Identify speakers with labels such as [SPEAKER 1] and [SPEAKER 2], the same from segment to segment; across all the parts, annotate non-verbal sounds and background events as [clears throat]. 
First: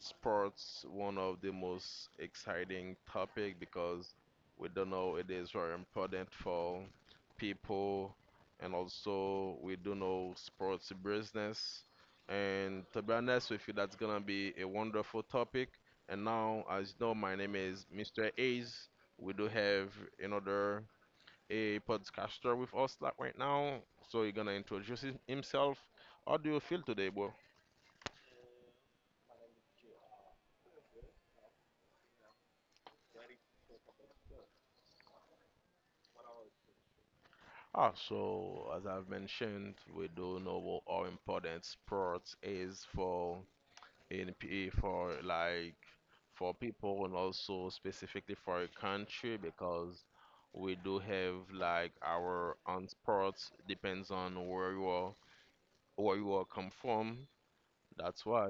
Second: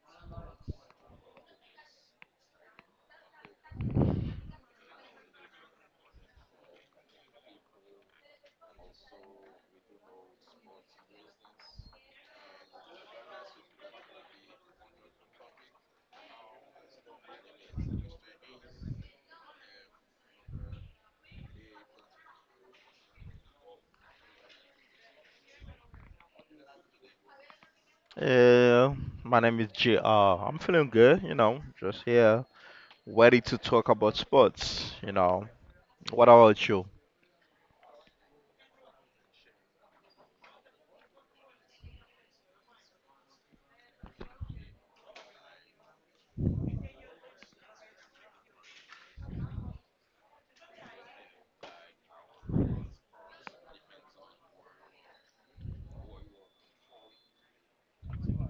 [SPEAKER 1] sports, one of the most exciting topic because we don't know it is very important for people and also we do know sports business. And to be honest with you, that's gonna be a wonderful topic. And now, as you know, my name is Mr. Ace. We do have another a podcaster with us like right now. So he's gonna introduce himself. How do you feel today, bro?
[SPEAKER 2] Yeah, my name is JR. I'm feeling good, you know, just here, ready to talk about sports, you know. What about you?
[SPEAKER 1] So as I've mentioned, we do know what how important sports is for NPA for like for people and also specifically for a country because we do have like our own sports depends on where you are come from. That's why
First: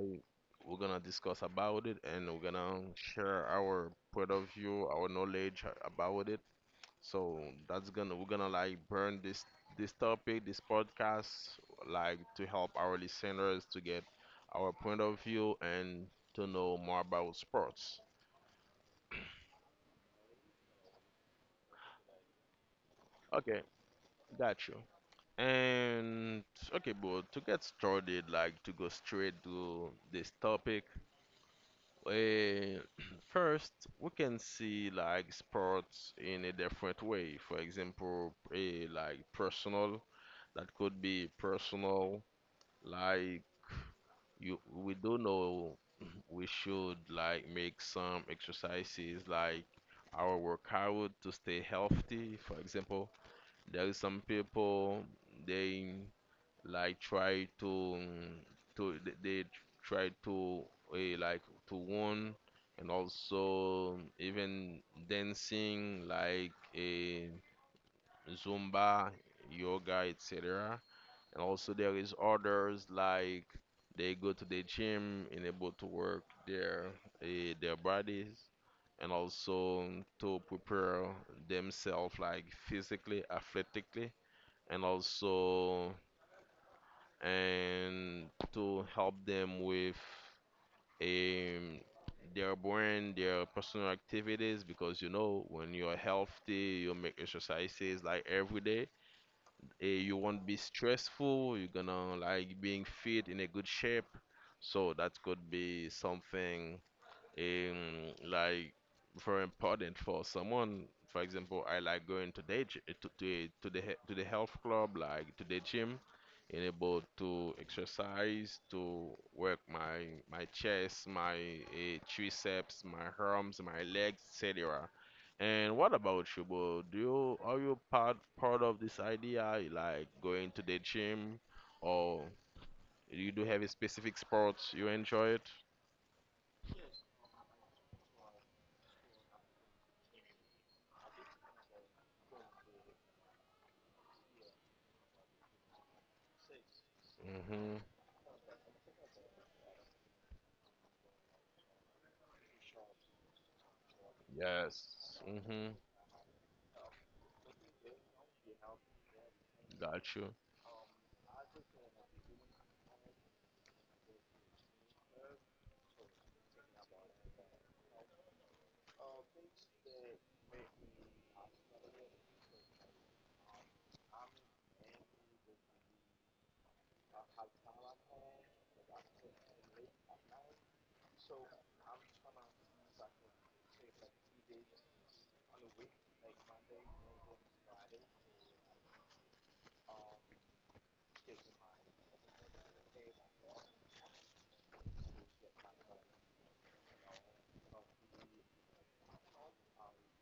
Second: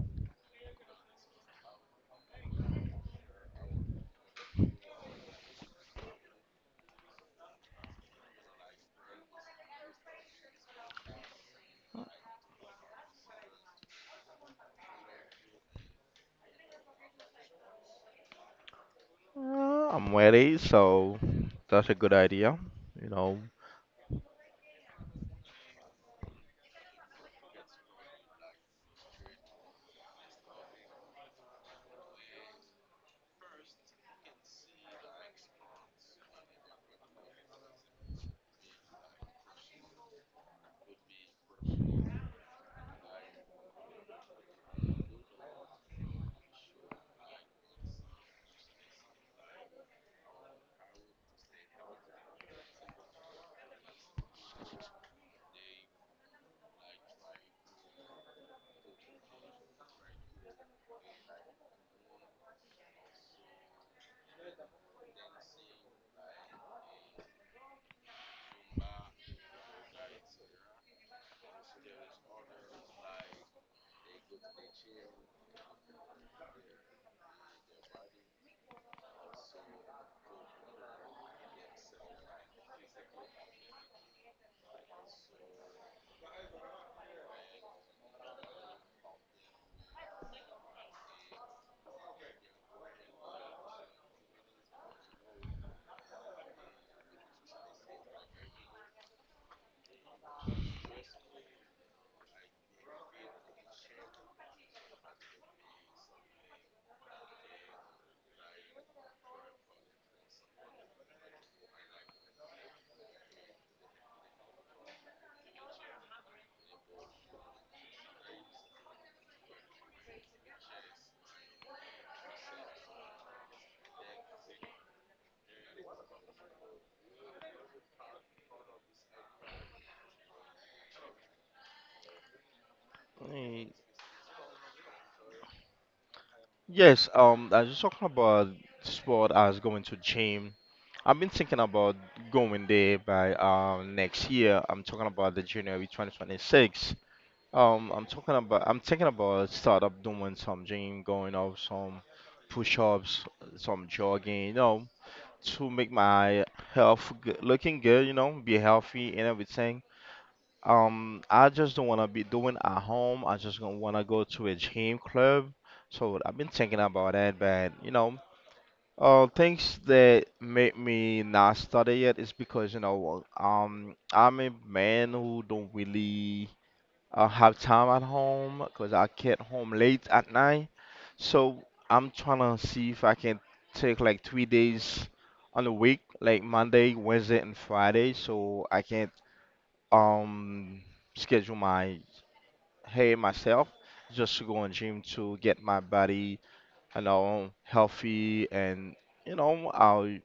[SPEAKER 1] we're gonna discuss about it and we're gonna share our point of view, our knowledge about it. So that's gonna we're gonna like burn this this topic, this podcast, like to help our listeners to get our point of view and to know more about sports.
[SPEAKER 2] I'm ready, so that's a good idea, you know.
[SPEAKER 1] Okay, got you. And okay, bro, to get started, like to go straight to this topic, Uh, [clears throat] first, we can see like sports in a different way. For example, like personal, that could be personal. Like you, we do know [clears throat] we should like make some exercises like our workout to stay healthy. For example, there is some people they like try to they try to like to won and also even dancing like a zumba, yoga, etc. And also there is others like they go to the gym and able to work their their bodies and also to prepare themselves like physically athletically and also and to help them with um, their brain, their personal activities. Because you know, when you're healthy, you make exercises like every day. You won't be stressful. You're gonna like being fit in a good shape. So that could be something like very important for someone. For example, I like going to the health club, like to the gym, and able to exercise, to work my chest, my triceps, my arms, my legs, etc. And what about you, bro? Do you are you part of this idea, like going to the gym, or you do have
[SPEAKER 2] Mm,
[SPEAKER 1] a specific sports you enjoy it?
[SPEAKER 2] yes, I was talking about sport as going to gym. I've been thinking about going there by next year. I'm talking about the January 2026.
[SPEAKER 1] Mm-hmm.
[SPEAKER 2] I'm talking about I'm thinking about start up doing some gym, going out some push-ups, some jogging, you know,
[SPEAKER 1] Yes.
[SPEAKER 2] to
[SPEAKER 1] Mm-hmm.
[SPEAKER 2] make my health g looking good, you know, be healthy and everything.
[SPEAKER 1] Got you.
[SPEAKER 2] I just don't wanna be doing at home. I just gonna wanna go to a gym club. So I've been thinking about that, but you know, things that make me not study yet is because you know, I'm a man who don't really I have time at home because I get home late at night. So I'm trying to see if I can take like 3 days on the week, like Monday, Wednesday, and Friday, so I can um schedule my hey myself just to go in gym to get my body, you know, healthy and you know, our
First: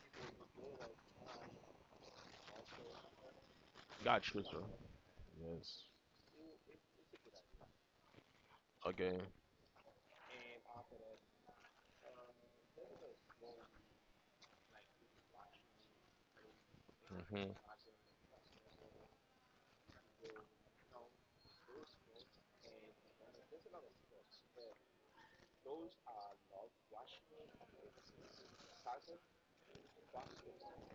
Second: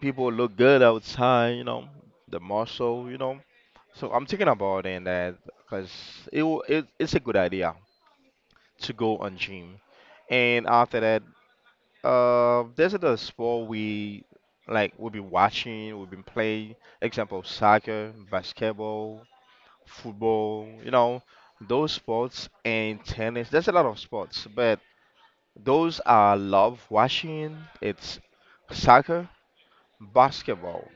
[SPEAKER 2] people look good outside, you know, the muscle, you know. So I'm
[SPEAKER 1] Got you,
[SPEAKER 2] thinking
[SPEAKER 1] sir.
[SPEAKER 2] about it and that
[SPEAKER 1] Yes.
[SPEAKER 2] because it's a good idea to go
[SPEAKER 1] Okay.
[SPEAKER 2] on gym. And after that, there's other sport we like we've been watching, we've been playing. Example,
[SPEAKER 1] Mm-hmm.
[SPEAKER 2] soccer, basketball, football. You know, those sports and tennis. There's a lot of sports, but those I love watching. It's soccer, basketball.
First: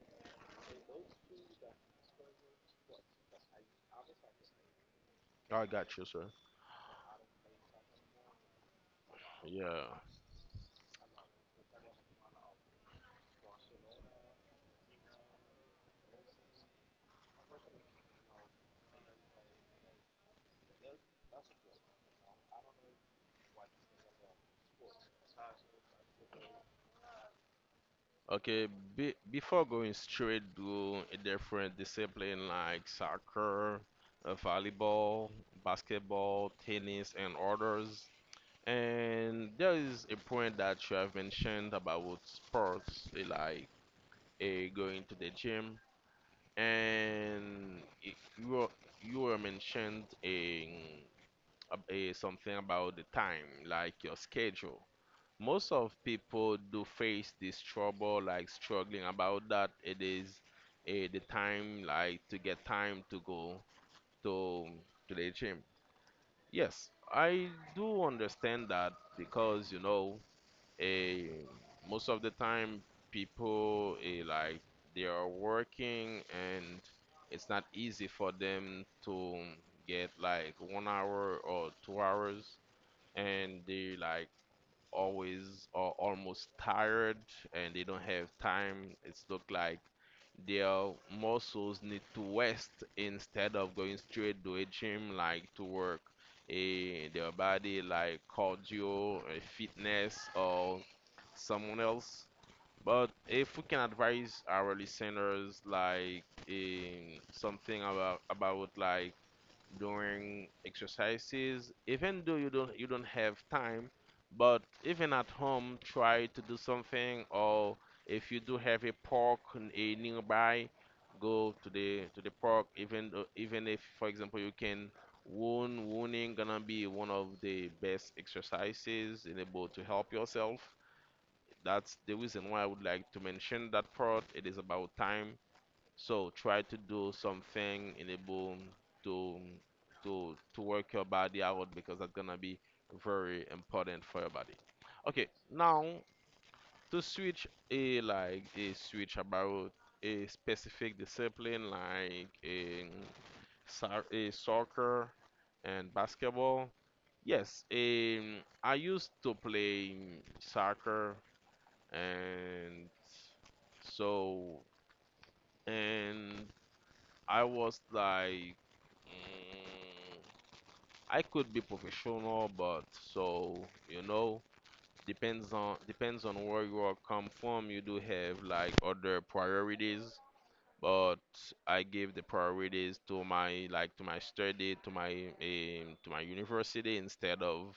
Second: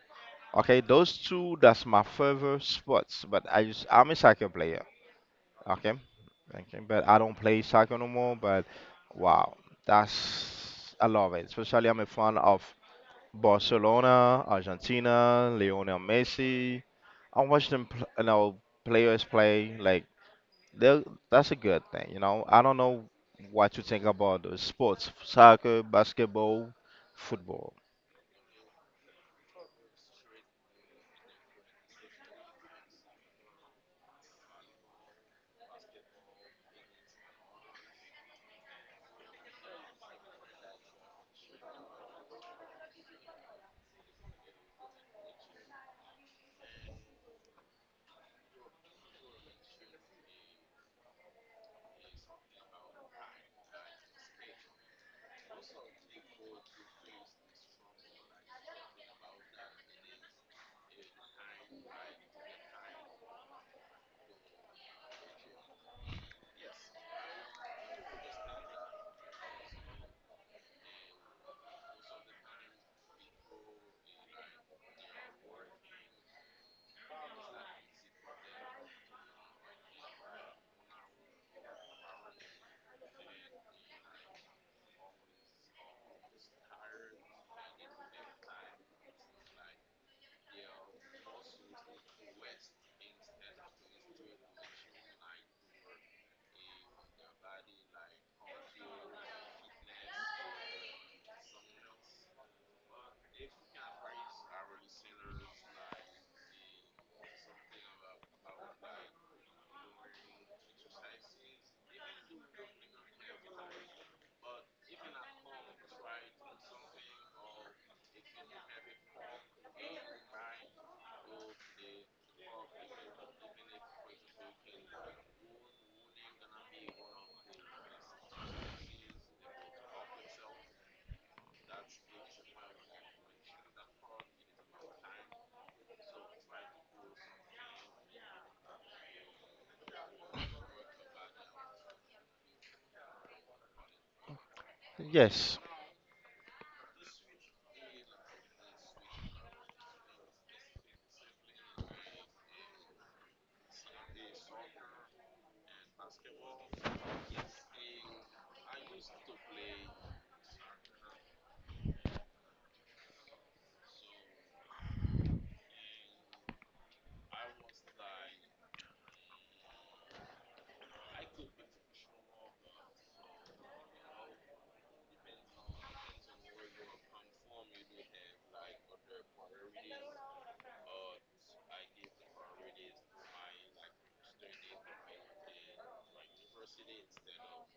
[SPEAKER 2] Okay, those two. That's my favorite sports. But I'm a soccer player.
[SPEAKER 1] I
[SPEAKER 2] Okay.
[SPEAKER 1] got you, sir.
[SPEAKER 2] Okay. But I don't play soccer no more. But wow,
[SPEAKER 1] Yeah.
[SPEAKER 2] that's I love it. Especially I'm a fan of Barcelona, Argentina, Lionel Messi. I watch them, you know, players play. Like they that's a good thing. You know, I don't know what you think about the sports, soccer, basketball, football.
[SPEAKER 1] Okay. Be before going straight to a different discipline like soccer, volleyball, basketball, tennis, and others, and there is a point that you have mentioned about sports, going to the gym, and it, you were mentioned in uh, something about the time, like your schedule. Most of people do face this trouble, like struggling about that. It is the time, like to get time to go to to the gym. Yes, I do understand that because you know, eh, most of the time people like they are working and it's not easy for them to get like 1 hour or 2 hours and they like always are almost tired and they don't have time. It's look like their muscles need to rest instead of going straight to a gym like to work a their body like cardio, fitness or someone else. But if we can advise our listeners like something about like during exercises even though you don't have time but even at home try to do something or if you do have a park n- a nearby, go to the park even though, even if for example you can wound wounding gonna be one of the best exercises in able to help yourself. That's the reason why I would like to mention that part. It is about time, so try to do something in enable to to work your body out because that's gonna be very important for your body. Okay,
[SPEAKER 2] Yes.
[SPEAKER 1] now to switch a like a switch about a specific discipline like a soccer and basketball. Yes, I used to play soccer and so and I was like Mm, I could be professional, but so you know, depends on where you are come from. You do have like other priorities, but I give the priorities to my study, to my university instead of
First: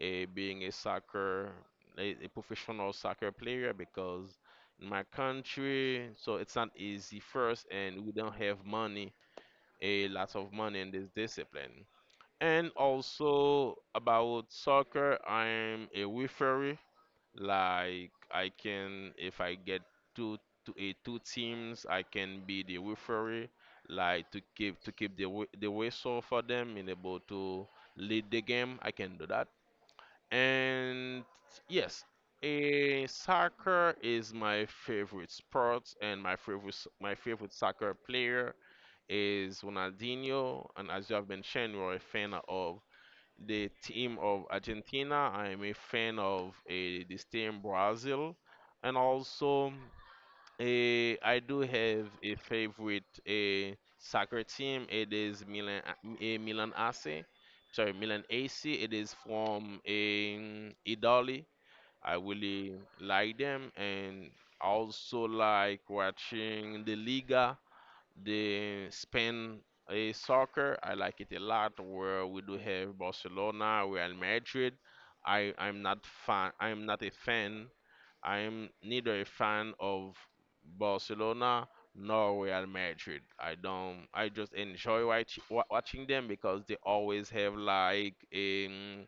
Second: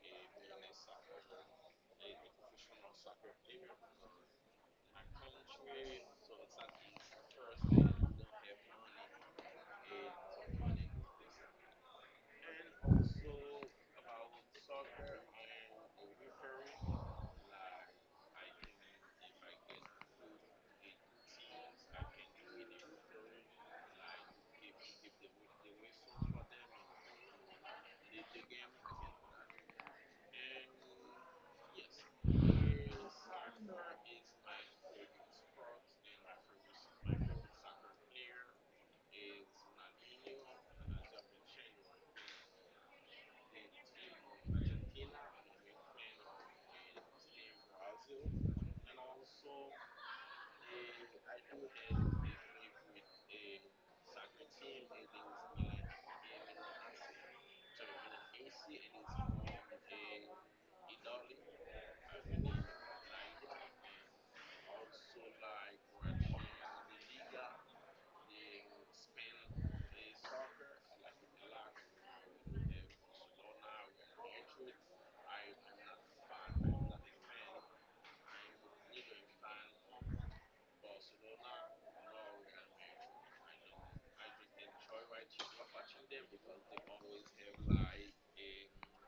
[SPEAKER 1] being a professional soccer player because in my country, so it's not easy first, and we don't have money, a lot of money in this discipline. And also about soccer, I'm a referee. Like I can, if I get two to a two teams, I can be the referee, like to keep the whistle for them and able to lead the game. I can do that. And yes, a soccer is my favorite sport, and my favorite soccer player is Ronaldinho. And as you have been sharing, you're a fan of the team of Argentina. I'm a fan of this team Brazil, and also I do have a favorite soccer team. It is Milan AC. Sorry, Milan AC. It is from Italy. I really like them, and also like watching the Liga. The Spain soccer, I like it a lot. Where we do have Barcelona, Real Madrid. I I'm not fan. I'm not a fan. I'm neither a fan of Barcelona nor Real Madrid. I don't. I just enjoy watching them because they always have like a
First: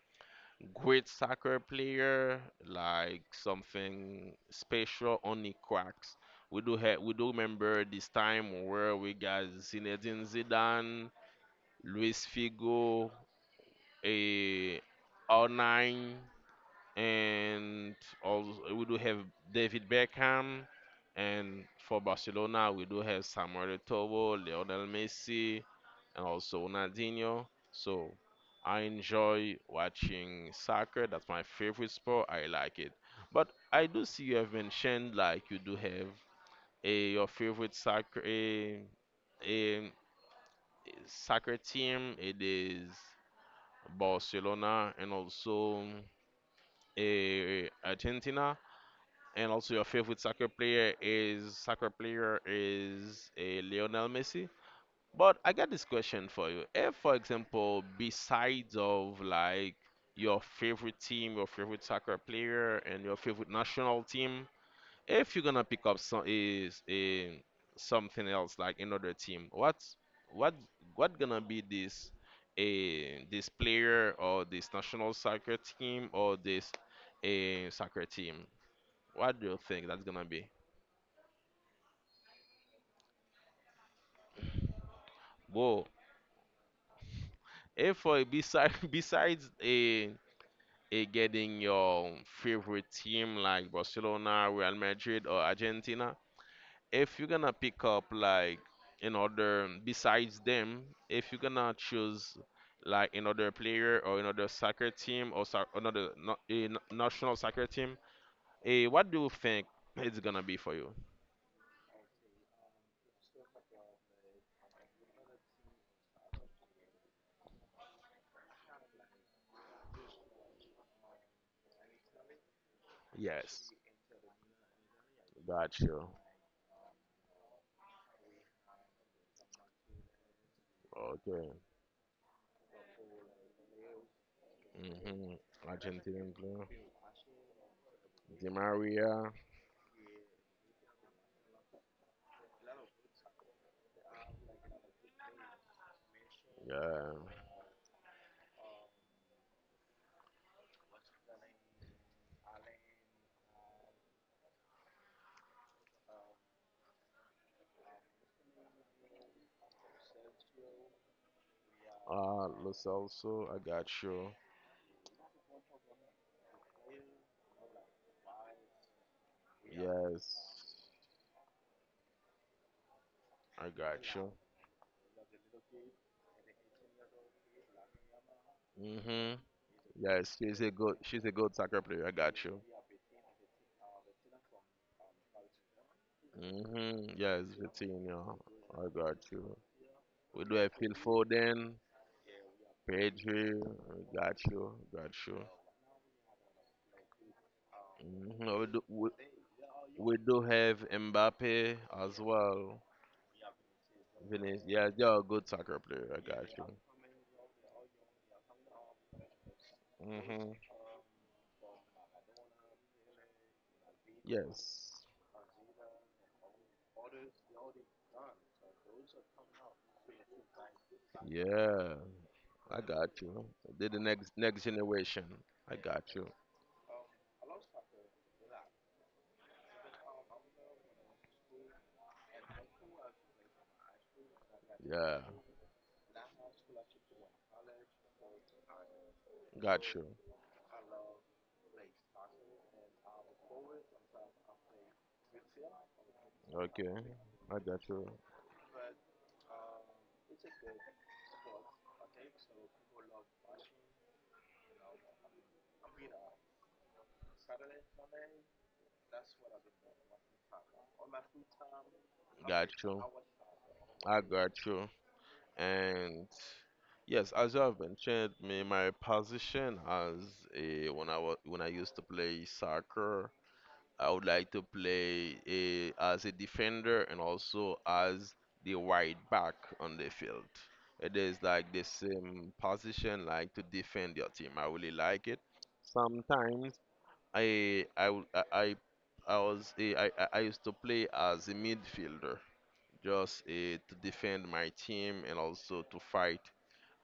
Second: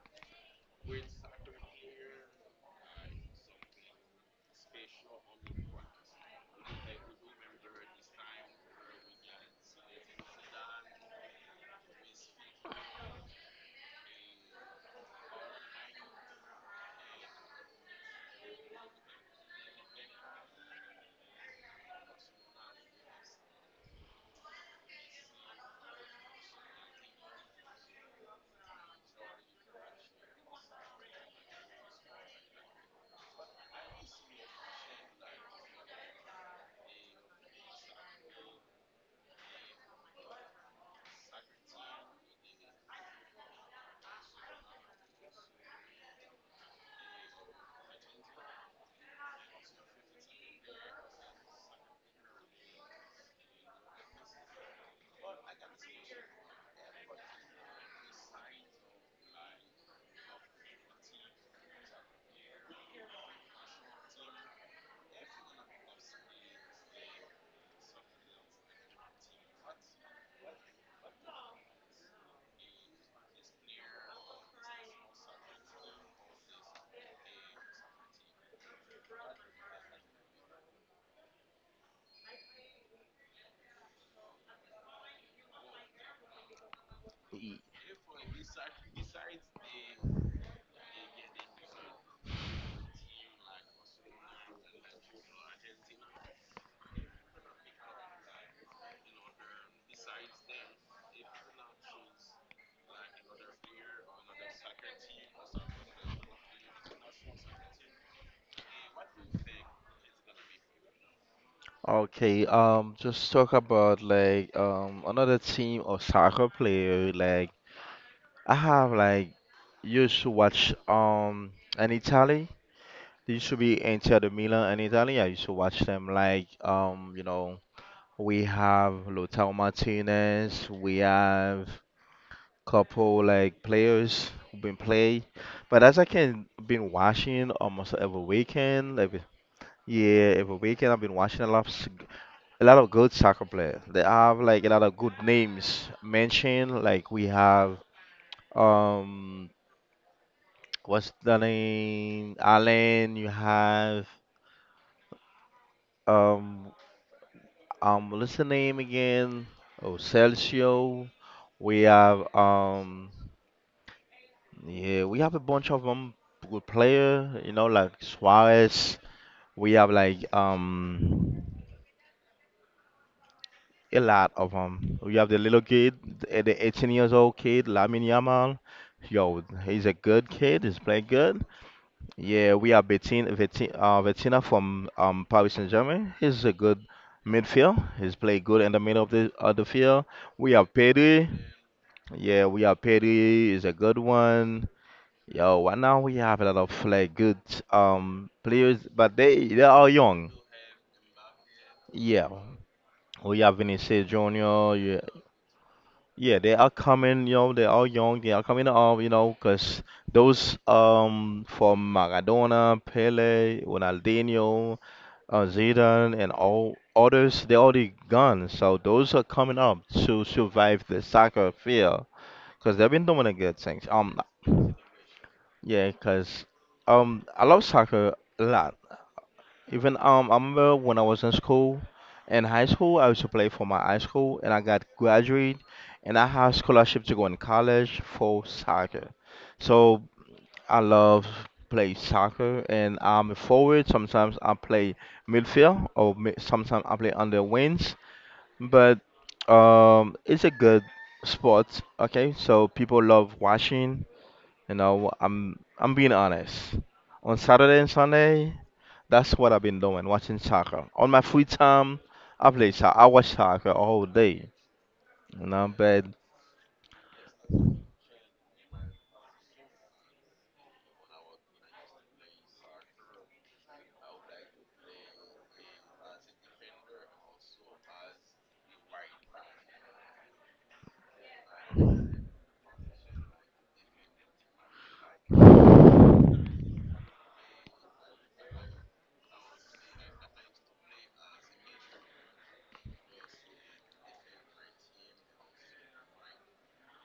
[SPEAKER 1] great soccer player, like something special, only cracks. We do remember this time where we got Zinedine Zidane, Luis Figo, eh, R9, and also we do have David Beckham, and for Barcelona we do have Samuel Eto'o, Lionel Messi, and also Ronaldinho. So I enjoy watching soccer. That's my favorite sport. I like it. But I do see you have mentioned like you do have a your favorite soccer a soccer team. It is Barcelona and also a Argentina. And also, your favorite soccer player is a Lionel Messi. But I got this question for you. If, for example, besides of like your favorite team, your favorite soccer player, and your favorite national team, if you're gonna pick up some is a something else like another team, what what gonna be this a this player or this national soccer team or this a soccer team? What do you think that's gonna be? Whoa. If for besides [laughs] besides a getting your favorite team like Barcelona, Real Madrid, or Argentina, if you're gonna pick up like another besides them, if you're gonna choose like another player or another soccer team or so, another no, a n- national soccer team, what do you think it's gonna be for you?
[SPEAKER 2] Okay, just talk about like another team of soccer player like I have like used to watch in Italy. There used to
[SPEAKER 1] Yes,
[SPEAKER 2] be Inter de Milan in Italy. I used to
[SPEAKER 1] got
[SPEAKER 2] watch
[SPEAKER 1] you.
[SPEAKER 2] them like you know we have Lautaro Martinez, we
[SPEAKER 1] Okay.
[SPEAKER 2] have couple like players who've been play.
[SPEAKER 1] Hmm.
[SPEAKER 2] But as I
[SPEAKER 1] Argentinian
[SPEAKER 2] can
[SPEAKER 1] player.
[SPEAKER 2] been watching almost every
[SPEAKER 1] Di
[SPEAKER 2] weekend, every
[SPEAKER 1] Maria.
[SPEAKER 2] yeah every weekend I've been watching a lot of good soccer players. They have like a lot of good names mentioned. Like
[SPEAKER 1] Yeah.
[SPEAKER 2] we have. Um, What's the name? Alan, you have um what's the name again? Oh, Celcio. We have
[SPEAKER 1] Lo Celso. I got you.
[SPEAKER 2] yeah, we have a bunch of good player, you know, like Suarez. We have like
[SPEAKER 1] Yes. I
[SPEAKER 2] a
[SPEAKER 1] got
[SPEAKER 2] lot
[SPEAKER 1] you.
[SPEAKER 2] of them. We have the little kid, the 18 years old kid, Lamine Yamal.
[SPEAKER 1] Mhm.
[SPEAKER 2] Yo, he's a good
[SPEAKER 1] Yes, she's
[SPEAKER 2] kid.
[SPEAKER 1] a
[SPEAKER 2] He's
[SPEAKER 1] good.
[SPEAKER 2] playing
[SPEAKER 1] She's a
[SPEAKER 2] good.
[SPEAKER 1] good soccer player. I got
[SPEAKER 2] Yeah,
[SPEAKER 1] you.
[SPEAKER 2] we have Bettina from Paris Saint-Germain. He's a good
[SPEAKER 1] Mhm. Yes,
[SPEAKER 2] midfield. He's
[SPEAKER 1] Vitinho.
[SPEAKER 2] played good in the
[SPEAKER 1] I
[SPEAKER 2] middle
[SPEAKER 1] got you.
[SPEAKER 2] of the field.
[SPEAKER 1] We
[SPEAKER 2] We
[SPEAKER 1] do
[SPEAKER 2] have
[SPEAKER 1] have Phil
[SPEAKER 2] Pedri.
[SPEAKER 1] Foden,
[SPEAKER 2] Yeah, we have Pedri.
[SPEAKER 1] Pedri.
[SPEAKER 2] Is a good
[SPEAKER 1] I got you.
[SPEAKER 2] one.
[SPEAKER 1] Got you.
[SPEAKER 2] Yo, right now we have a lot of like good
[SPEAKER 1] Mhm.
[SPEAKER 2] players, but they are
[SPEAKER 1] We
[SPEAKER 2] young.
[SPEAKER 1] do have Mbappe as
[SPEAKER 2] Yeah,
[SPEAKER 1] well.
[SPEAKER 2] we have Vinicius
[SPEAKER 1] Vinicius.
[SPEAKER 2] Junior.
[SPEAKER 1] Yeah,
[SPEAKER 2] Yeah,
[SPEAKER 1] you're a good soccer player. I
[SPEAKER 2] yeah,
[SPEAKER 1] got
[SPEAKER 2] they
[SPEAKER 1] you.
[SPEAKER 2] are coming. You know, they are young. They are coming up. You know, cause
[SPEAKER 1] Mhm.
[SPEAKER 2] those from Maradona, Pele, Ronaldinho,
[SPEAKER 1] Yes.
[SPEAKER 2] Zidane and all others, they already gone. So those are coming up to survive the soccer
[SPEAKER 1] Yeah.
[SPEAKER 2] field because
[SPEAKER 1] I
[SPEAKER 2] they've been
[SPEAKER 1] got
[SPEAKER 2] doing a
[SPEAKER 1] you.
[SPEAKER 2] good things.
[SPEAKER 1] They the next generation. I
[SPEAKER 2] Yeah,
[SPEAKER 1] got you.
[SPEAKER 2] because I love soccer a lot. Even I remember when I was in school, in high school, I used to play for my high school, and I got
[SPEAKER 1] Yeah,
[SPEAKER 2] graduated, and I have scholarship to go in college for soccer.
[SPEAKER 1] got
[SPEAKER 2] So
[SPEAKER 1] you.
[SPEAKER 2] I love play soccer, and I'm a forward. Sometimes I play midfield, or sometimes
[SPEAKER 1] Okay,
[SPEAKER 2] I play on the
[SPEAKER 1] I got
[SPEAKER 2] wings.
[SPEAKER 1] you.
[SPEAKER 2] But it's a good sport. Okay, so people love watching. You know, I'm being honest. On Saturday and Sunday, that's what I've been doing, watching soccer. On my free time, I play
[SPEAKER 1] Got
[SPEAKER 2] soccer.
[SPEAKER 1] you.
[SPEAKER 2] I watch soccer all
[SPEAKER 1] I
[SPEAKER 2] day.
[SPEAKER 1] got you.
[SPEAKER 2] You know, but
[SPEAKER 1] And yes, as you have mentioned, me my position as a when I used to play soccer, I would like to play as a defender and also as the wide back on the field. It is like the same position, like to defend your team. I really like it. Sometimes I I w- I I- I was I used to play as a midfielder, just to defend my team and also to fight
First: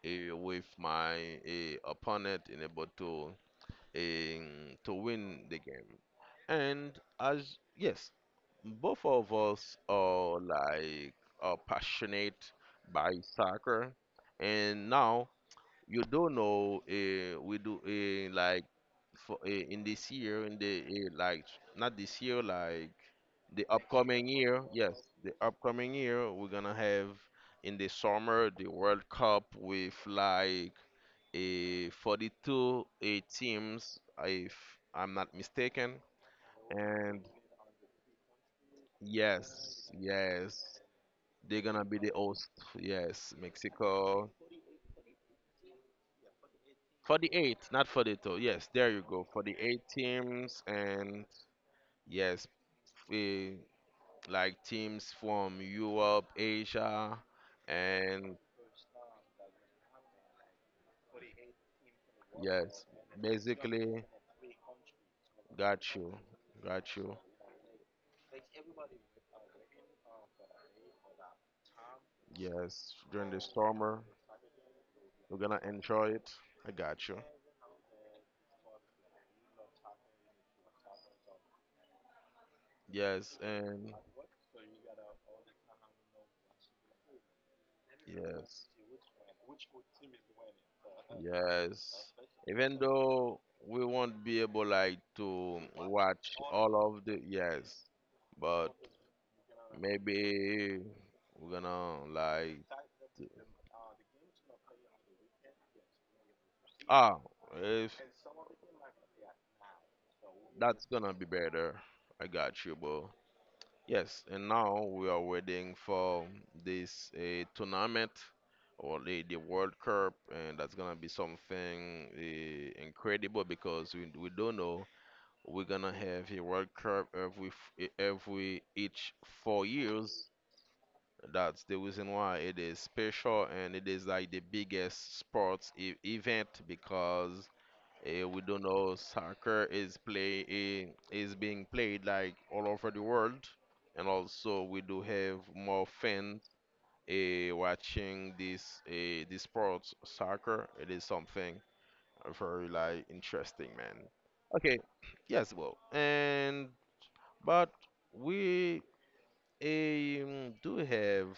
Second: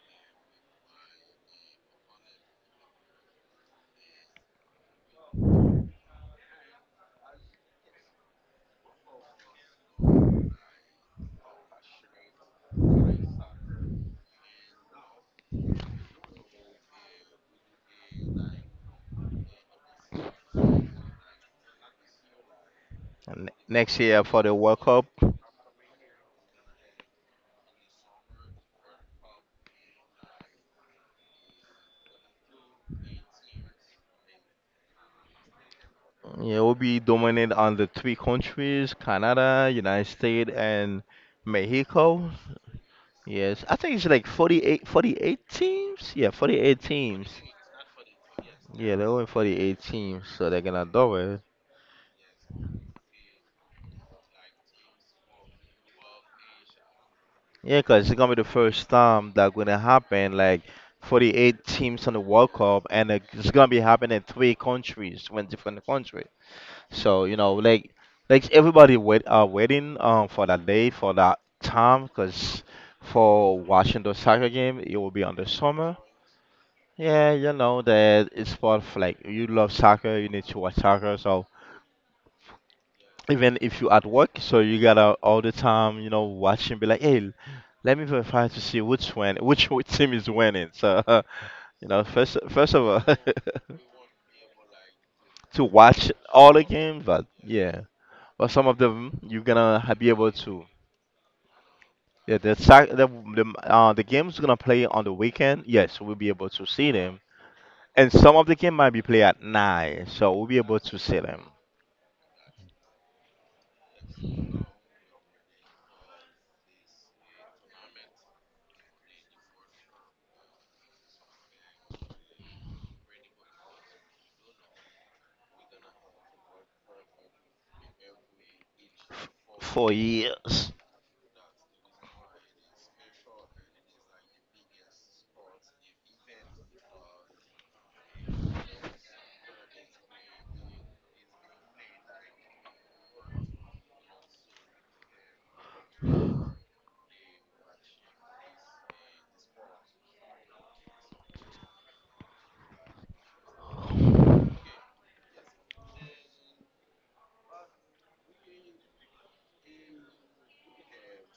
[SPEAKER 1] with my opponent in able um, to win the game. And as yes, both of us are like are passionate by soccer, and now you do know we do like for, in this year in the like not this year like
[SPEAKER 2] n-
[SPEAKER 1] the
[SPEAKER 2] next year
[SPEAKER 1] upcoming
[SPEAKER 2] for the
[SPEAKER 1] year,
[SPEAKER 2] World
[SPEAKER 1] yes,
[SPEAKER 2] Cup.
[SPEAKER 1] the upcoming year we're gonna have in the summer the World Cup with like 42 teams, if I'm not mistaken.
[SPEAKER 2] Yeah, it will be
[SPEAKER 1] And
[SPEAKER 2] dominant on the three countries, Canada,
[SPEAKER 1] yes,
[SPEAKER 2] United States,
[SPEAKER 1] yes,
[SPEAKER 2] and
[SPEAKER 1] they're gonna be the
[SPEAKER 2] Mexico.
[SPEAKER 1] host. Yes,
[SPEAKER 2] Yes, I think it's like
[SPEAKER 1] Mexico.
[SPEAKER 2] 48 teams. Yeah, 48 teams.
[SPEAKER 1] 48, not 42. Yes, there
[SPEAKER 2] Yeah,
[SPEAKER 1] you
[SPEAKER 2] they're only
[SPEAKER 1] go.
[SPEAKER 2] 48
[SPEAKER 1] 48
[SPEAKER 2] teams, so they're
[SPEAKER 1] teams,
[SPEAKER 2] gonna do
[SPEAKER 1] and
[SPEAKER 2] it.
[SPEAKER 1] yes, eh, like teams from Europe, Asia,
[SPEAKER 2] Yeah, 'cause it's
[SPEAKER 1] and
[SPEAKER 2] gonna be the first time that gonna happen, like 48 teams on the World
[SPEAKER 1] yes,
[SPEAKER 2] Cup, and it's gonna be
[SPEAKER 1] basically,
[SPEAKER 2] happening in three countries, when different
[SPEAKER 1] got you,
[SPEAKER 2] countries.
[SPEAKER 1] got you.
[SPEAKER 2] So you know, like everybody wait are waiting for that day for that time because
[SPEAKER 1] Yes, during the
[SPEAKER 2] for
[SPEAKER 1] summer,
[SPEAKER 2] watching the soccer game it will be on
[SPEAKER 1] we're
[SPEAKER 2] the
[SPEAKER 1] gonna
[SPEAKER 2] summer.
[SPEAKER 1] enjoy it. I got you.
[SPEAKER 2] Yeah, you know that it's for like you love soccer, you need to watch soccer. So
[SPEAKER 1] Yes,
[SPEAKER 2] even if you
[SPEAKER 1] and
[SPEAKER 2] at work, so you gotta all the time, you know, watching, be like, hey, let me verify to
[SPEAKER 1] yes,
[SPEAKER 2] see which win, [laughs] team is winning. So [laughs]
[SPEAKER 1] yes.
[SPEAKER 2] you know, first
[SPEAKER 1] Even
[SPEAKER 2] of all,
[SPEAKER 1] though we won't be able like
[SPEAKER 2] [laughs]
[SPEAKER 1] to
[SPEAKER 2] to watch
[SPEAKER 1] watch
[SPEAKER 2] all the
[SPEAKER 1] all
[SPEAKER 2] games,
[SPEAKER 1] of the
[SPEAKER 2] but yeah,
[SPEAKER 1] yes,
[SPEAKER 2] but some
[SPEAKER 1] but
[SPEAKER 2] of them you're gonna be able to.
[SPEAKER 1] maybe we're gonna
[SPEAKER 2] Yeah, the
[SPEAKER 1] like
[SPEAKER 2] sac- the the uh the game's gonna play on the weekend. Yes, we'll be able to see
[SPEAKER 1] ah,
[SPEAKER 2] them,
[SPEAKER 1] if
[SPEAKER 2] and some of the game might be played at nine, so we'll be able
[SPEAKER 1] that's
[SPEAKER 2] to
[SPEAKER 1] gonna
[SPEAKER 2] see
[SPEAKER 1] be
[SPEAKER 2] them.
[SPEAKER 1] better. I got you, bro. Yes, and now we are waiting for this tournament or the World Cup, and that's gonna be something incredible because we don't know we're gonna have a World Cup every f- e- every each
[SPEAKER 2] f-
[SPEAKER 1] four
[SPEAKER 2] for
[SPEAKER 1] years.
[SPEAKER 2] years. [laughs]
[SPEAKER 1] That's the reason why it is special, and it is like the biggest sports e event because we don't know soccer is is being played like all over the world, and also we do have more fans watching this this sports soccer. It is something very like interesting, man. Okay, yes, well, and but we do have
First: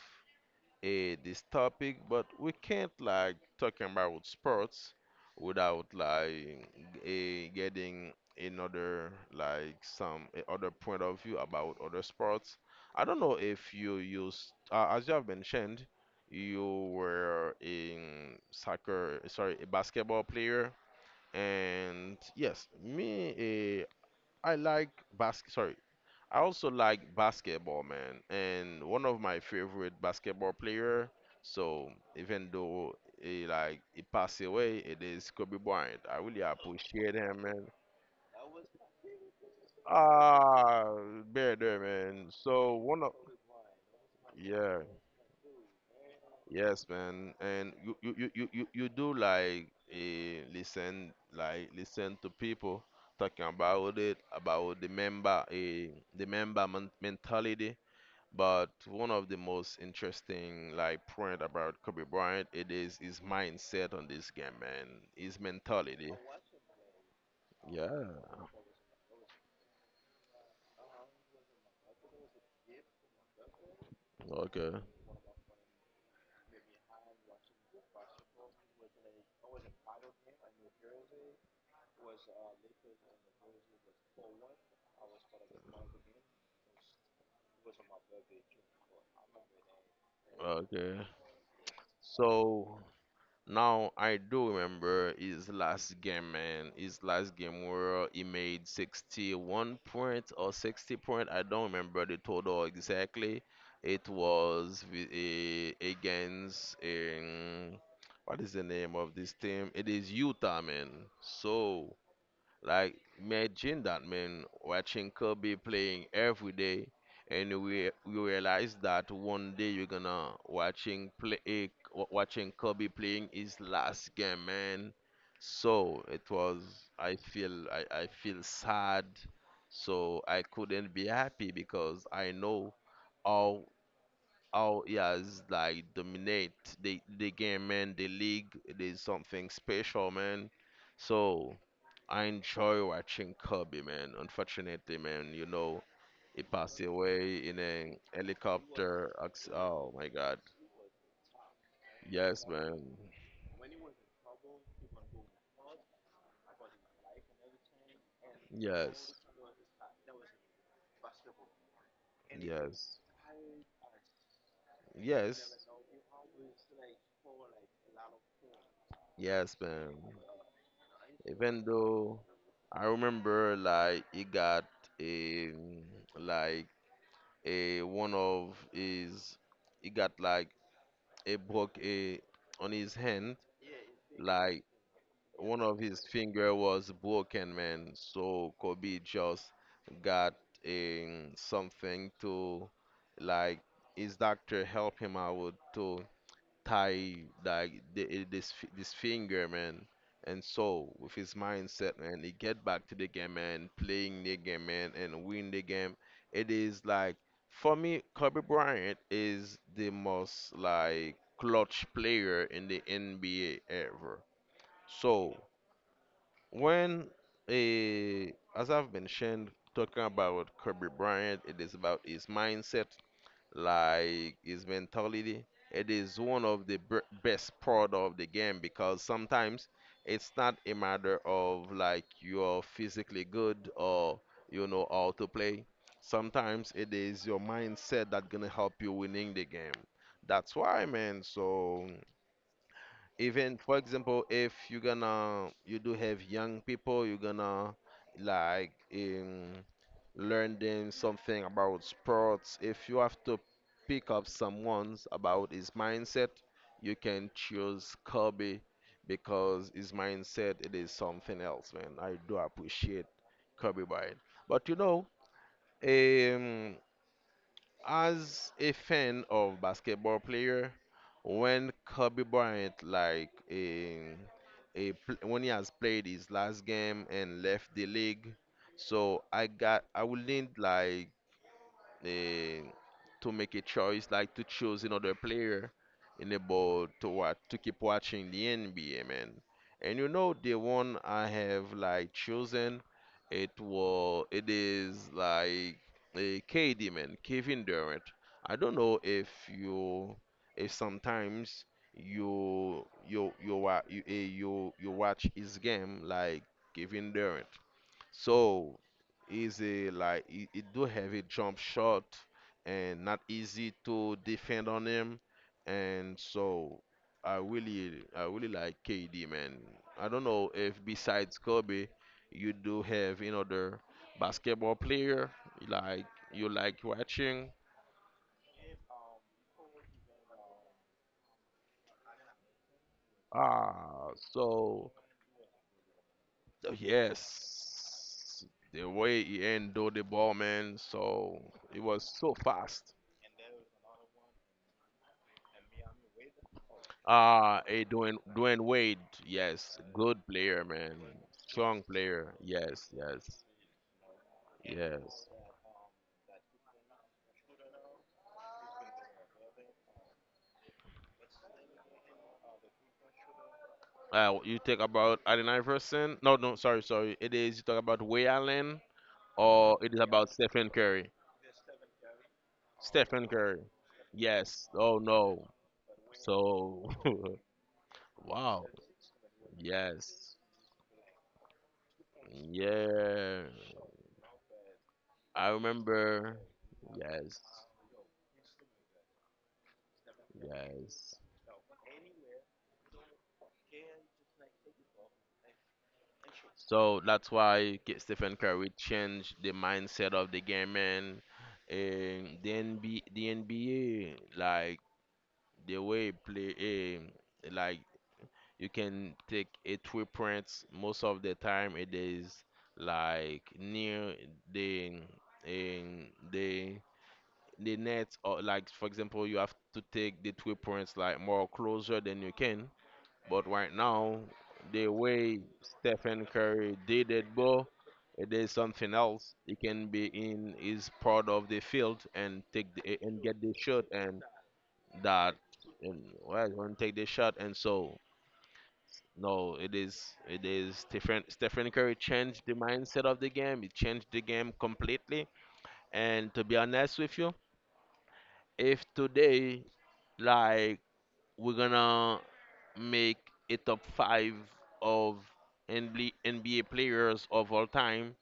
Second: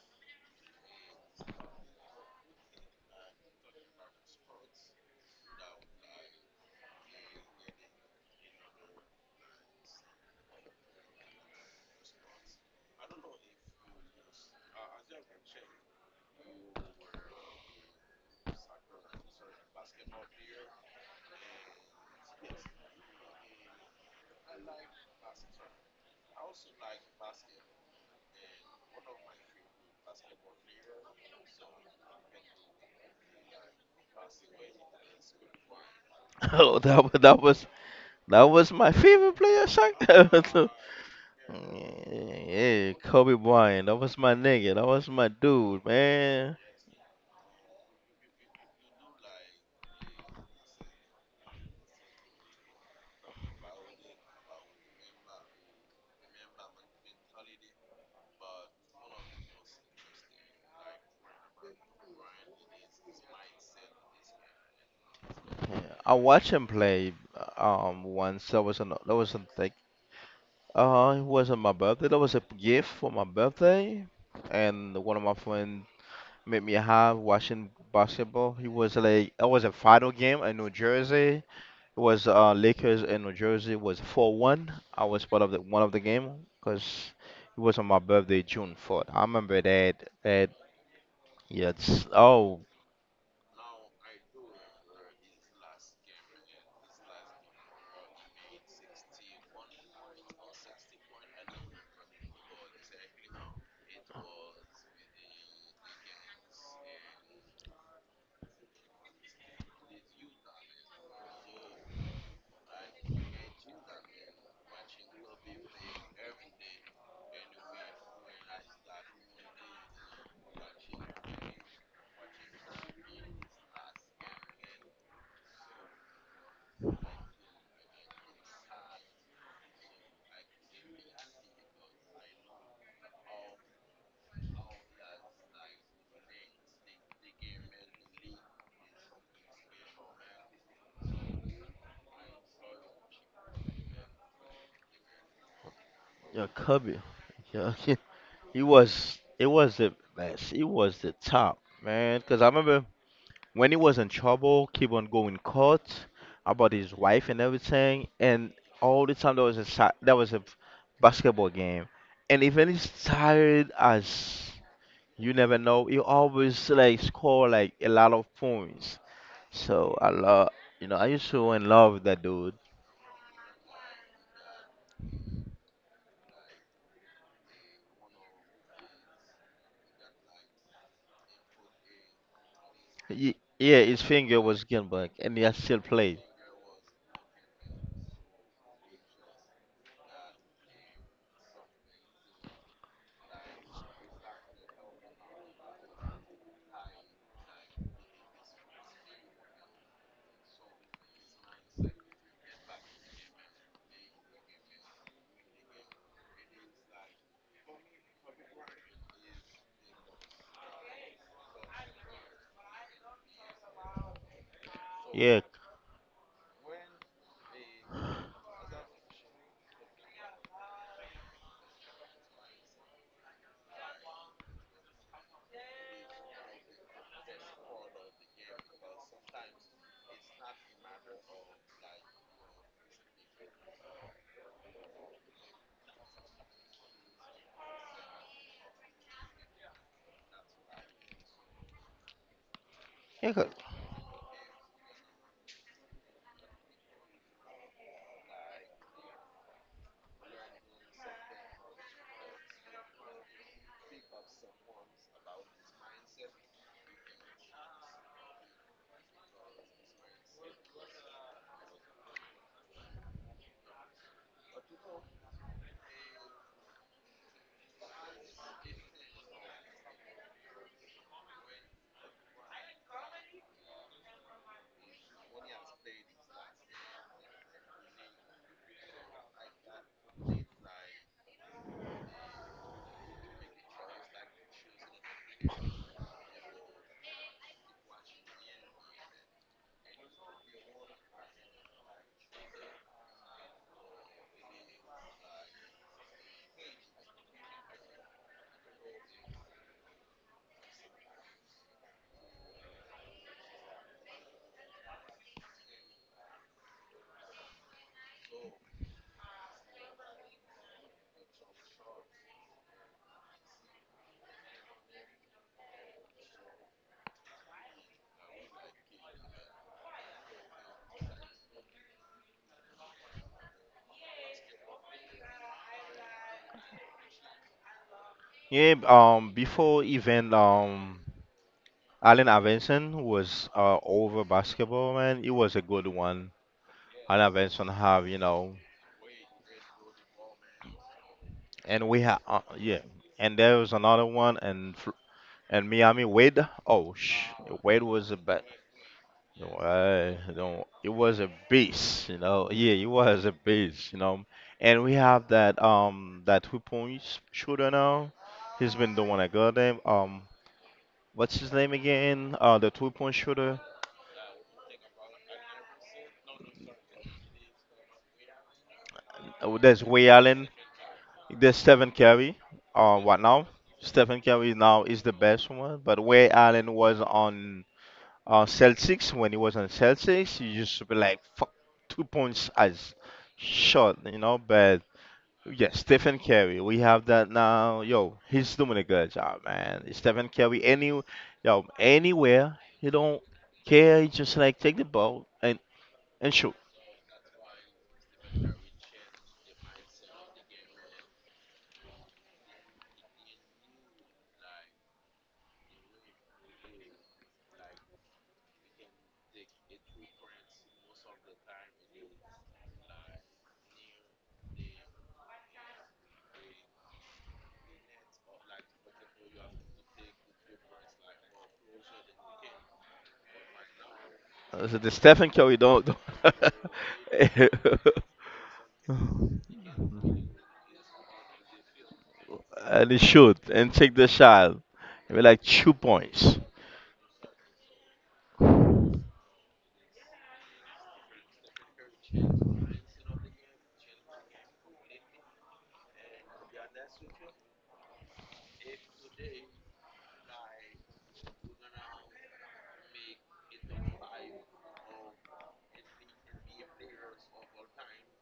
[SPEAKER 1] this topic, but we can't like talking about sports without like getting another like some other point of view about other sports. I don't know if you used as you have mentioned, you were in soccer, sorry, a basketball player, and yes, me, I like basket. Sorry. I also like basketball, man, and one of my favorite basketball player. So even though he passed away, it is Kobe Bryant. I really
[SPEAKER 2] Oh,
[SPEAKER 1] appreciate him, man.
[SPEAKER 2] that was my favorite player, Shaq.
[SPEAKER 1] Ah, bear there, man.
[SPEAKER 2] [laughs]
[SPEAKER 1] So
[SPEAKER 2] Yeah,
[SPEAKER 1] one of
[SPEAKER 2] Kobe Bryant. That was my
[SPEAKER 1] yeah,
[SPEAKER 2] nigga. That was my dude, man.
[SPEAKER 1] yes, man. And you do like listen to people talking about it, about the member eh, the member men- mentality. But one of the most interesting like point about Kobe Bryant, it is his mindset on this game, man. His mentality.
[SPEAKER 2] I watched him play
[SPEAKER 1] Yeah.
[SPEAKER 2] once. That was an that was like It wasn't my birthday. That was a gift for my birthday,
[SPEAKER 1] Okay.
[SPEAKER 2] and one of my friends made me have watching basketball. He was like it was a final game in New Jersey. It was Lakers in New Jersey was 4-1. I was part of the one of the game because it was on my birthday, June 4th. I remember that that
[SPEAKER 1] Okay.
[SPEAKER 2] yeah it's, oh
[SPEAKER 1] So, now I do remember his last game, man. His last game where he made 61 point or 60 point. I don't remember the total exactly. It was with a, against what is the name of this team? It is Utah, man. So like imagine that, man, watching Kobe playing every day, and we you realize that one day you're gonna watching Kobe playing his last game, man. So it was I feel sad. So I couldn't be happy because I know how how he has like dominate the game, man. The league, there's something special, man. So. I enjoy watching Kobe, man. Unfortunately, man, you know, he
[SPEAKER 2] yeah
[SPEAKER 1] passed
[SPEAKER 2] Kobe
[SPEAKER 1] away in
[SPEAKER 2] yeah.
[SPEAKER 1] a
[SPEAKER 2] [laughs] He
[SPEAKER 1] helicopter.
[SPEAKER 2] was it was
[SPEAKER 1] Oh
[SPEAKER 2] the
[SPEAKER 1] my God.
[SPEAKER 2] best. It was the top man because I
[SPEAKER 1] Yes, man.
[SPEAKER 2] remember when he was in trouble, keep on going court about his wife and everything, and all the
[SPEAKER 1] Yes.
[SPEAKER 2] time there was a basketball game, and even he's
[SPEAKER 1] Yes.
[SPEAKER 2] tired as you
[SPEAKER 1] Yes.
[SPEAKER 2] never know, he always like score like a lot of points.
[SPEAKER 1] Yes, man.
[SPEAKER 2] So I love, you know, I used to
[SPEAKER 1] Even
[SPEAKER 2] in love with
[SPEAKER 1] though
[SPEAKER 2] that dude.
[SPEAKER 1] I remember, like, he got a like a one of his, he got like a broke a on his
[SPEAKER 2] Ye-
[SPEAKER 1] hand,
[SPEAKER 2] yeah, his finger
[SPEAKER 1] like
[SPEAKER 2] was getting back, and he
[SPEAKER 1] one
[SPEAKER 2] still
[SPEAKER 1] of his
[SPEAKER 2] played.
[SPEAKER 1] finger was broken, man. So Kobe just got something to like his doctor help him out to tie like the, eh, this fi- this finger, man. And so with his mindset, man, he get back to the game, man, playing the game, man, and win the game. It is like for me, Kobe Bryant is the most like clutch player in the NBA ever. So
[SPEAKER 2] Yeah,
[SPEAKER 1] when as I've mentioned, talking about Kobe Bryant, it is about his mindset, like his mentality. It is one of the best part of the game because sometimes it's not a matter of like you're physically good or you know how to play. Sometimes it is your mindset that gonna help you winning the game. That's why, man. So
[SPEAKER 2] yeah, 'cause.
[SPEAKER 1] even for example, if you're gonna you do have young people, you're gonna like learn them something about sports. If you have to pick up someone's about his mindset, you can choose Kobe because his mindset it is something else, man. I do appreciate Kobe Bryant, but you know, um, as a fan of basketball player, when Kobe Bryant when he has played his last game and left the league, so I will need like eh, to make a choice, like to choose another player in the ball to watch, to keep watching the NBA, man. And you know the one I have like chosen, it was it is like a KD, man, Kevin Durant. I don't know if you, if sometimes you you you wa- you eh, you watch his game like Kevin Durant. So easy, like it do have a jump shot and not easy to defend on him. And so I really like KD, man. I don't know if besides Kobe, you do have another basketball player like you like watching.
[SPEAKER 2] Yeah. Before even Allen Iverson was
[SPEAKER 1] Ah,
[SPEAKER 2] over basketball,
[SPEAKER 1] so
[SPEAKER 2] man. It was a good one. Allen Iverson have, you
[SPEAKER 1] yes,
[SPEAKER 2] know,
[SPEAKER 1] the way he handled the ball, man. So it
[SPEAKER 2] and we
[SPEAKER 1] was
[SPEAKER 2] have,
[SPEAKER 1] so
[SPEAKER 2] yeah.
[SPEAKER 1] fast.
[SPEAKER 2] And there was another one, and Miami Wade. Oh, sh Wade
[SPEAKER 1] A
[SPEAKER 2] was a
[SPEAKER 1] Dwayne
[SPEAKER 2] bad.
[SPEAKER 1] Dwayne Wade, yes, good player,
[SPEAKER 2] No, it
[SPEAKER 1] man,
[SPEAKER 2] was a
[SPEAKER 1] strong
[SPEAKER 2] beast, you
[SPEAKER 1] player,
[SPEAKER 2] know. Yeah, it
[SPEAKER 1] yes,
[SPEAKER 2] was a
[SPEAKER 1] yes,
[SPEAKER 2] beast, you know. And we
[SPEAKER 1] yes.
[SPEAKER 2] have that 2 points shooter now. He's been doing a good name. What's his name again? The 2 point shooter.
[SPEAKER 1] You talk about Allen Iverson? No, no, sorry, sorry. It is, you talk about Ray Allen,
[SPEAKER 2] Oh,
[SPEAKER 1] or
[SPEAKER 2] that's
[SPEAKER 1] it is
[SPEAKER 2] Ray
[SPEAKER 1] about
[SPEAKER 2] Allen.
[SPEAKER 1] Stephen Curry.
[SPEAKER 2] There's Stephen Curry. What
[SPEAKER 1] Stephen
[SPEAKER 2] now?
[SPEAKER 1] Curry,
[SPEAKER 2] Stephen Curry
[SPEAKER 1] yes.
[SPEAKER 2] now
[SPEAKER 1] Oh
[SPEAKER 2] is the best
[SPEAKER 1] no.
[SPEAKER 2] one. But where Allen
[SPEAKER 1] So,
[SPEAKER 2] was on
[SPEAKER 1] [laughs] wow,
[SPEAKER 2] Celtics. When he was on Celtics,
[SPEAKER 1] yes,
[SPEAKER 2] he used to be like fuck, 2 points as
[SPEAKER 1] yeah.
[SPEAKER 2] shot, you know. But
[SPEAKER 1] I
[SPEAKER 2] yeah, Stephen
[SPEAKER 1] remember,
[SPEAKER 2] Curry, we have that
[SPEAKER 1] yes,
[SPEAKER 2] now. Yo, he's doing a good job, man. Stephen Curry, any,
[SPEAKER 1] yes.
[SPEAKER 2] yo, anywhere, he don't care. He just like take the ball and shoot.
[SPEAKER 1] So that's why Stephen Curry changed the mindset of the game and the NBA, like the way play, like you can take a 3 points most of the time. It is like near the um, the the net, or like for example, you have to take the 3 points like more closer than you can, but right now,
[SPEAKER 2] So
[SPEAKER 1] the
[SPEAKER 2] the Stephen
[SPEAKER 1] way
[SPEAKER 2] Curry don't.
[SPEAKER 1] Stephen
[SPEAKER 2] Don't.
[SPEAKER 1] Curry did it, bro,
[SPEAKER 2] [laughs]
[SPEAKER 1] it is something else. He can be in his part of the field and take
[SPEAKER 2] And
[SPEAKER 1] the,
[SPEAKER 2] he
[SPEAKER 1] and get
[SPEAKER 2] shoot
[SPEAKER 1] the
[SPEAKER 2] and
[SPEAKER 1] shot
[SPEAKER 2] take the
[SPEAKER 1] and
[SPEAKER 2] shot. We be
[SPEAKER 1] that
[SPEAKER 2] like two
[SPEAKER 1] and
[SPEAKER 2] points.
[SPEAKER 1] well, and take the shot. And so, no, it is Stephen Curry changed the mindset of the game. He changed the game completely. And to be honest with you, if today like we're gonna make a top five of NB NBA players of all time.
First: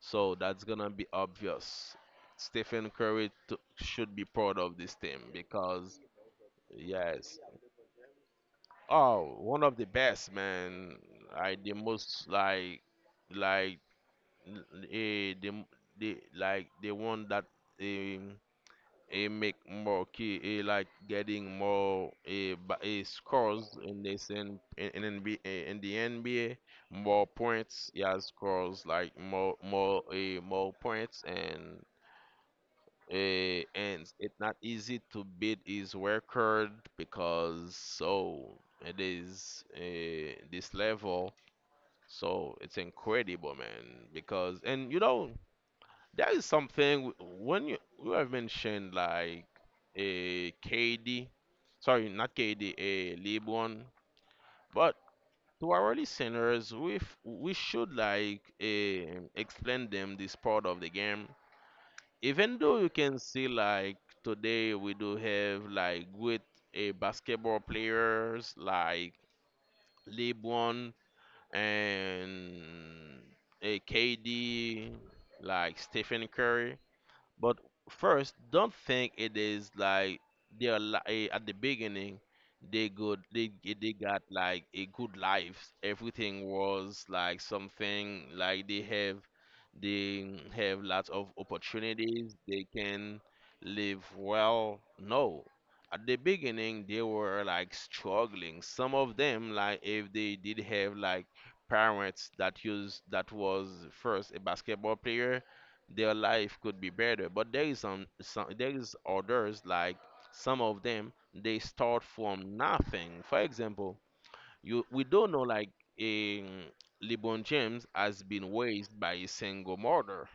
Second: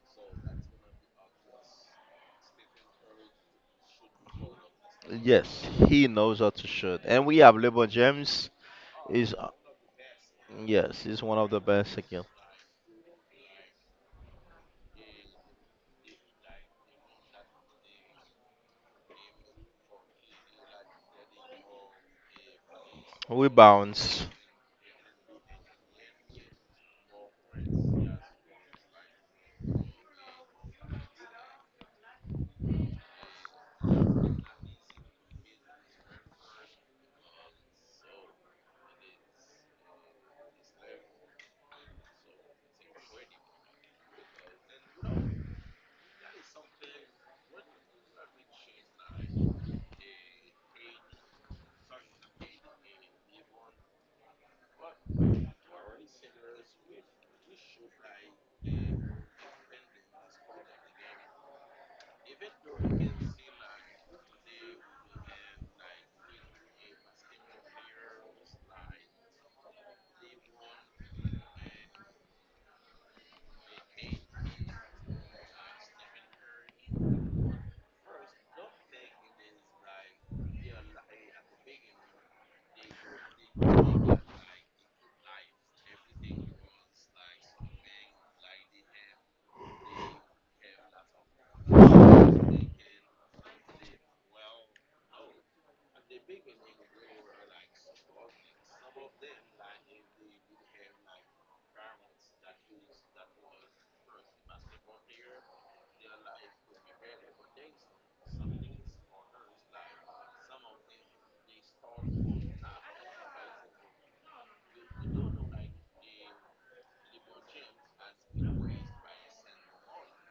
[SPEAKER 1] So that's gonna be obvious. Stephen Curry should be proud of this team
[SPEAKER 2] Yes,
[SPEAKER 1] because
[SPEAKER 2] he knows how to shoot. And
[SPEAKER 1] yes,
[SPEAKER 2] we have LeBron James. Is,
[SPEAKER 1] oh, one of the best, man.
[SPEAKER 2] yes, he's one of
[SPEAKER 1] I
[SPEAKER 2] the
[SPEAKER 1] the
[SPEAKER 2] best again.
[SPEAKER 1] most like eh, the like the one that. Um, it make more key it like getting more
[SPEAKER 2] We
[SPEAKER 1] scores in
[SPEAKER 2] bounce.
[SPEAKER 1] this in the NBA, more points he has scores like more points, and and it's not easy to beat his record because so it is this level. So it's incredible, man, because, and you know that is something when you have mentioned like a KD, sorry, not KD, a Lebron, but to our listeners, we should like explain them this part of the game. Even though you can see like today we do have like good a basketball players like LeBron and a KD, like Stephen Curry, but first, don't think it is like at the beginning they they got like a good life. Everything was like something like they have lots of opportunities. They can live well. No. At the beginning, they were like struggling. Some of them, like if they did have like parents that used that was first a basketball player, their life could be better. But there is some there is others like some of them, they start from nothing. For example, you we don't know like um, LeBron James has been raised by a single mother,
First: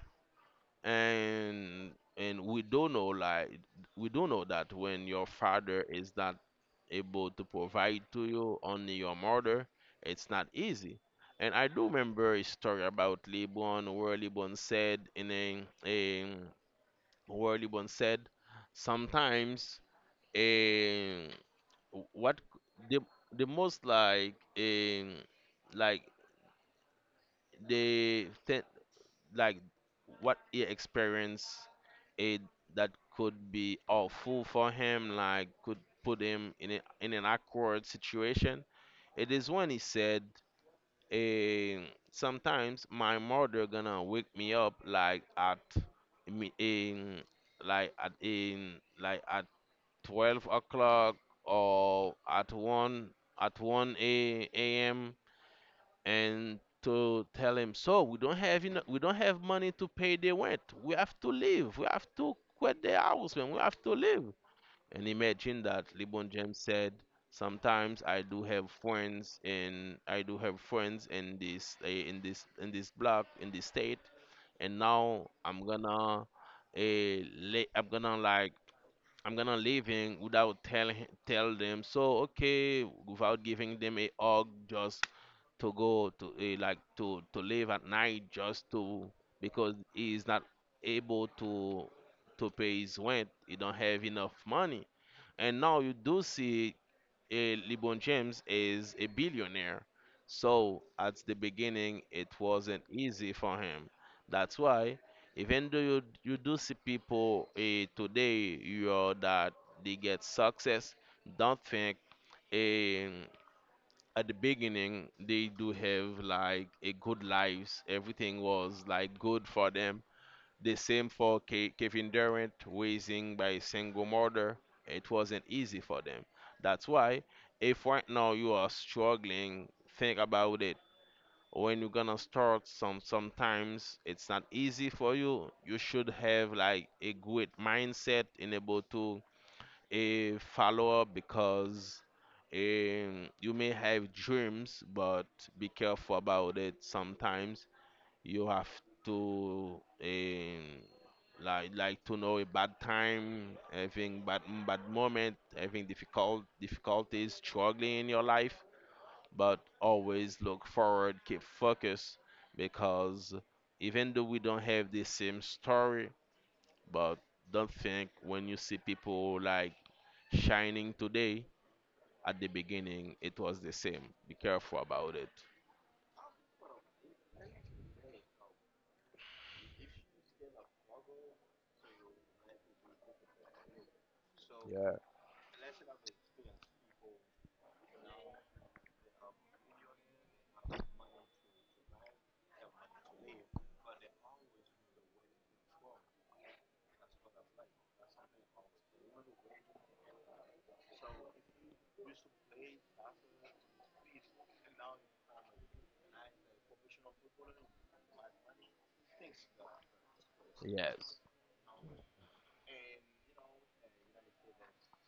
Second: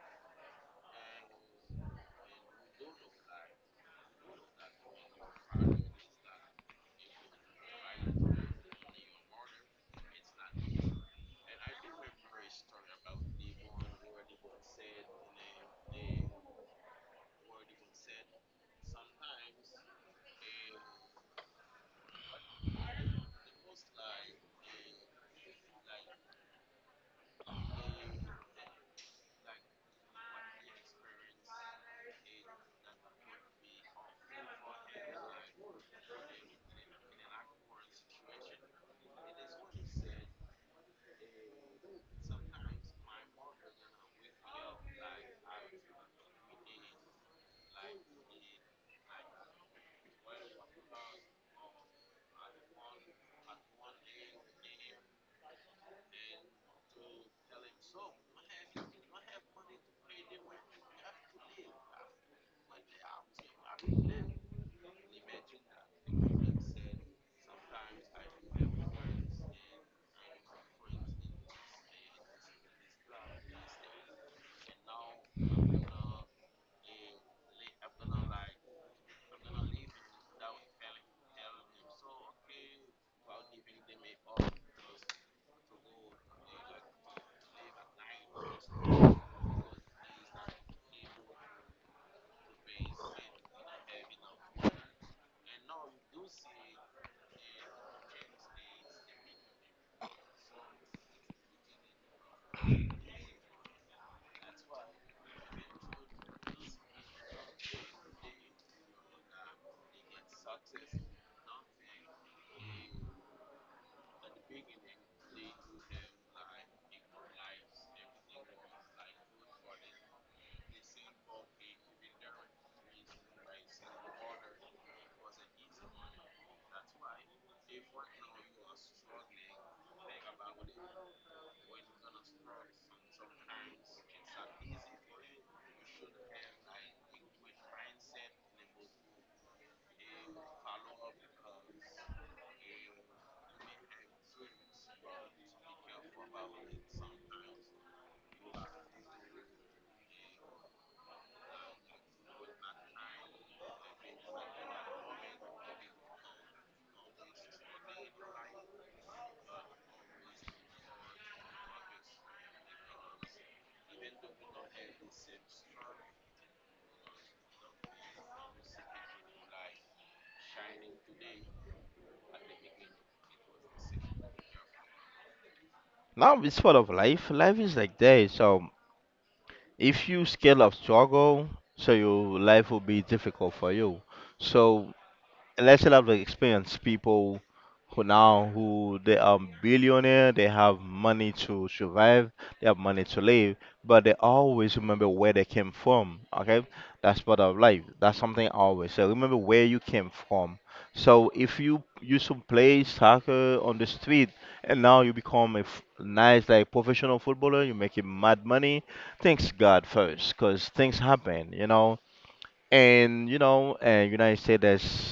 [SPEAKER 1] and and we don't know like we don't know that when your father is not able to provide to you, only your mother, it's not easy. And I do remember a story about Libon where Libon said sometimes a what the the most like a like the like what he experienced it that could be awful for him, like could put him in an awkward situation. It is when he said, eh, sometimes my mother gonna wake me up like at me in like at 12 o'clock or at 1 a.m and to tell him, so we don't have enough, we don't have money to pay the rent, we have to leave, we have to quit the house, man, we have to leave. And imagine that LeBron James said sometimes I do have friends in this in this block, in this state, and now I'm gonna eh, lay, I'm gonna like I'm gonna leaving without tell them. So okay, without giving them a hug, just to go to to live at night, just to because he is not able to pay his rent. He don't have enough money, and now you do see, LeBron James is a billionaire. So at the beginning, it wasn't easy for him. That's why, even though you do see people today, you know, that they get success, don't think eh, at the beginning they do have like a good lives. Everything was like good for them. The same for Kevin Durant, raising by a single mother. It wasn't easy for them. That's why, if right now you are struggling, think about it. When you're gonna start, sometimes it's not easy for you. You should have like a good mindset in able to a follow up because you may have dreams, but be careful about it. Sometimes you have to like to know a bad time, having bad moment, having difficulties, struggling in your life, but always look forward, keep focused, because even though we don't have the same story, but don't think when you see people like shining today, at the beginning it was the same. Be careful about it.
[SPEAKER 2] Now it's part of life. Life is like that. So if you scale up struggle, so your life will be difficult for you. So
[SPEAKER 1] Yeah.
[SPEAKER 2] let's have the experience people who now who they are billionaire, they have money to survive, they have money to live, but they always remember where they came from. Okay, that's part of life. That's something I always say. Remember where you came from. So if you used to play soccer on the street and now you become a nice like professional footballer, you make making mad money. Thanks God first, cause things
[SPEAKER 1] Yes.
[SPEAKER 2] happen. You know, and you know, United States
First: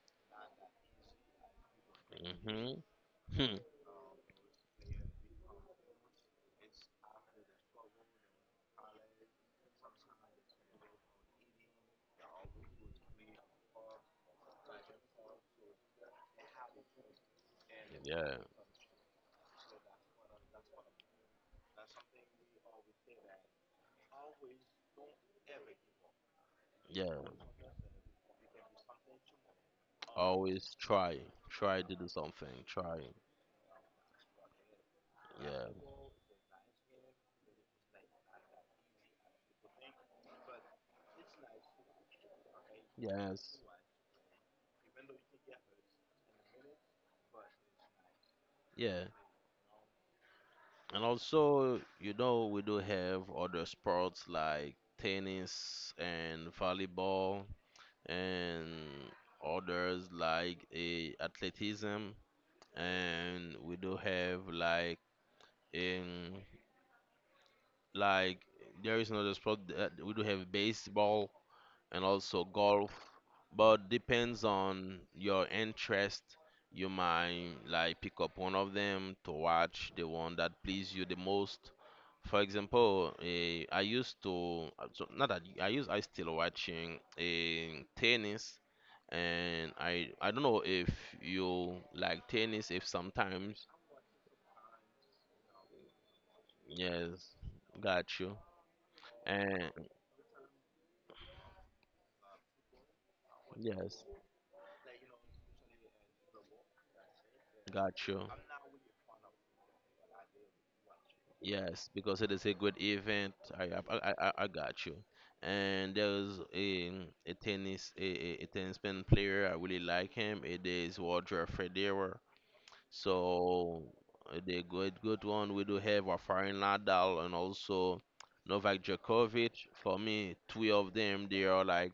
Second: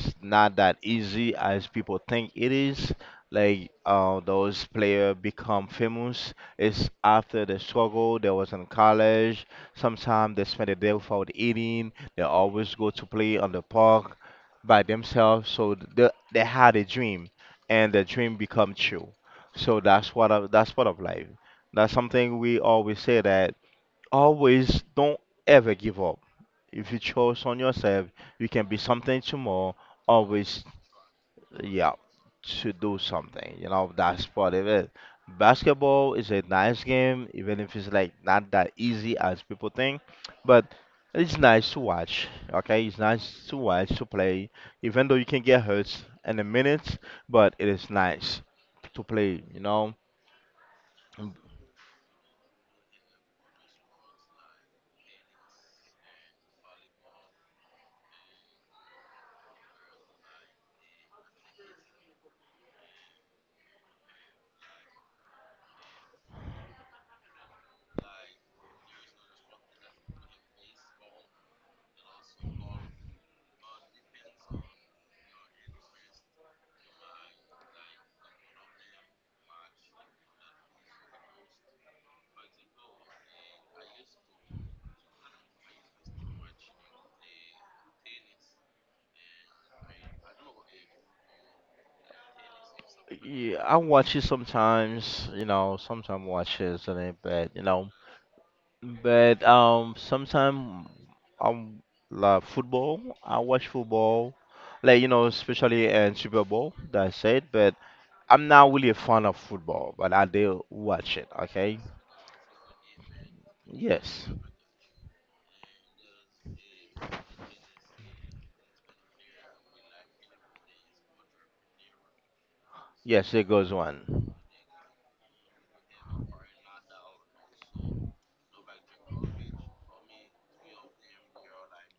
[SPEAKER 2] is not that easy as people think it
[SPEAKER 1] Mhm.
[SPEAKER 2] is.
[SPEAKER 1] Hmm.
[SPEAKER 2] Like those players become famous. It's after the struggle. They was in college. Sometimes they spend a day without eating. They always go to play on the park by themselves. So they had a dream, and the
[SPEAKER 1] [laughs] Yeah.
[SPEAKER 2] dream become true. So that's part of life. That's something we always say that always don't ever give up if you
[SPEAKER 1] Yeah.
[SPEAKER 2] chose on yourself, you can be something tomorrow. Always,
[SPEAKER 1] Always try, try
[SPEAKER 2] yeah,
[SPEAKER 1] to do something,
[SPEAKER 2] to do
[SPEAKER 1] try.
[SPEAKER 2] something. You know, that's part of it.
[SPEAKER 1] Yeah,
[SPEAKER 2] Basketball is a nice game, even if it's like not that easy as people think, but it's nice to watch. Okay, it's nice to
[SPEAKER 1] yes,
[SPEAKER 2] watch to play, even though you can get hurt in a minute, but it is nice to
[SPEAKER 1] yeah.
[SPEAKER 2] play. You know,
[SPEAKER 1] And also, we do have other sports like tennis and volleyball, and others like a athleticism. And we do have in like there is another sport that we do have, baseball and also golf, but depends on your interest, you might like pick up one of them to watch the one that please you the most. For example, I used to so not that I still watching tennis. And I don't know if you like tennis, if
[SPEAKER 2] yeah,
[SPEAKER 1] sometimes.
[SPEAKER 2] I watch it sometimes. You know, sometimes watch it, and it,
[SPEAKER 1] Yes,
[SPEAKER 2] but you know.
[SPEAKER 1] got you.
[SPEAKER 2] But
[SPEAKER 1] And
[SPEAKER 2] sometimes um, like football, I watch
[SPEAKER 1] yes,
[SPEAKER 2] football, like you know, especially in Super Bowl. That's it. But
[SPEAKER 1] got you.
[SPEAKER 2] I'm not really a fan of football, but I do watch it. Okay.
[SPEAKER 1] Yes, because it is a good event. I I I,
[SPEAKER 2] Yes.
[SPEAKER 1] I I got you. And there's a tennis pen player. I really like him. It is Roger Federer.
[SPEAKER 2] Yes, there goes
[SPEAKER 1] So
[SPEAKER 2] one.
[SPEAKER 1] the good one, we do have Rafael Nadal and also Novak Djokovic. For me, three of them they are like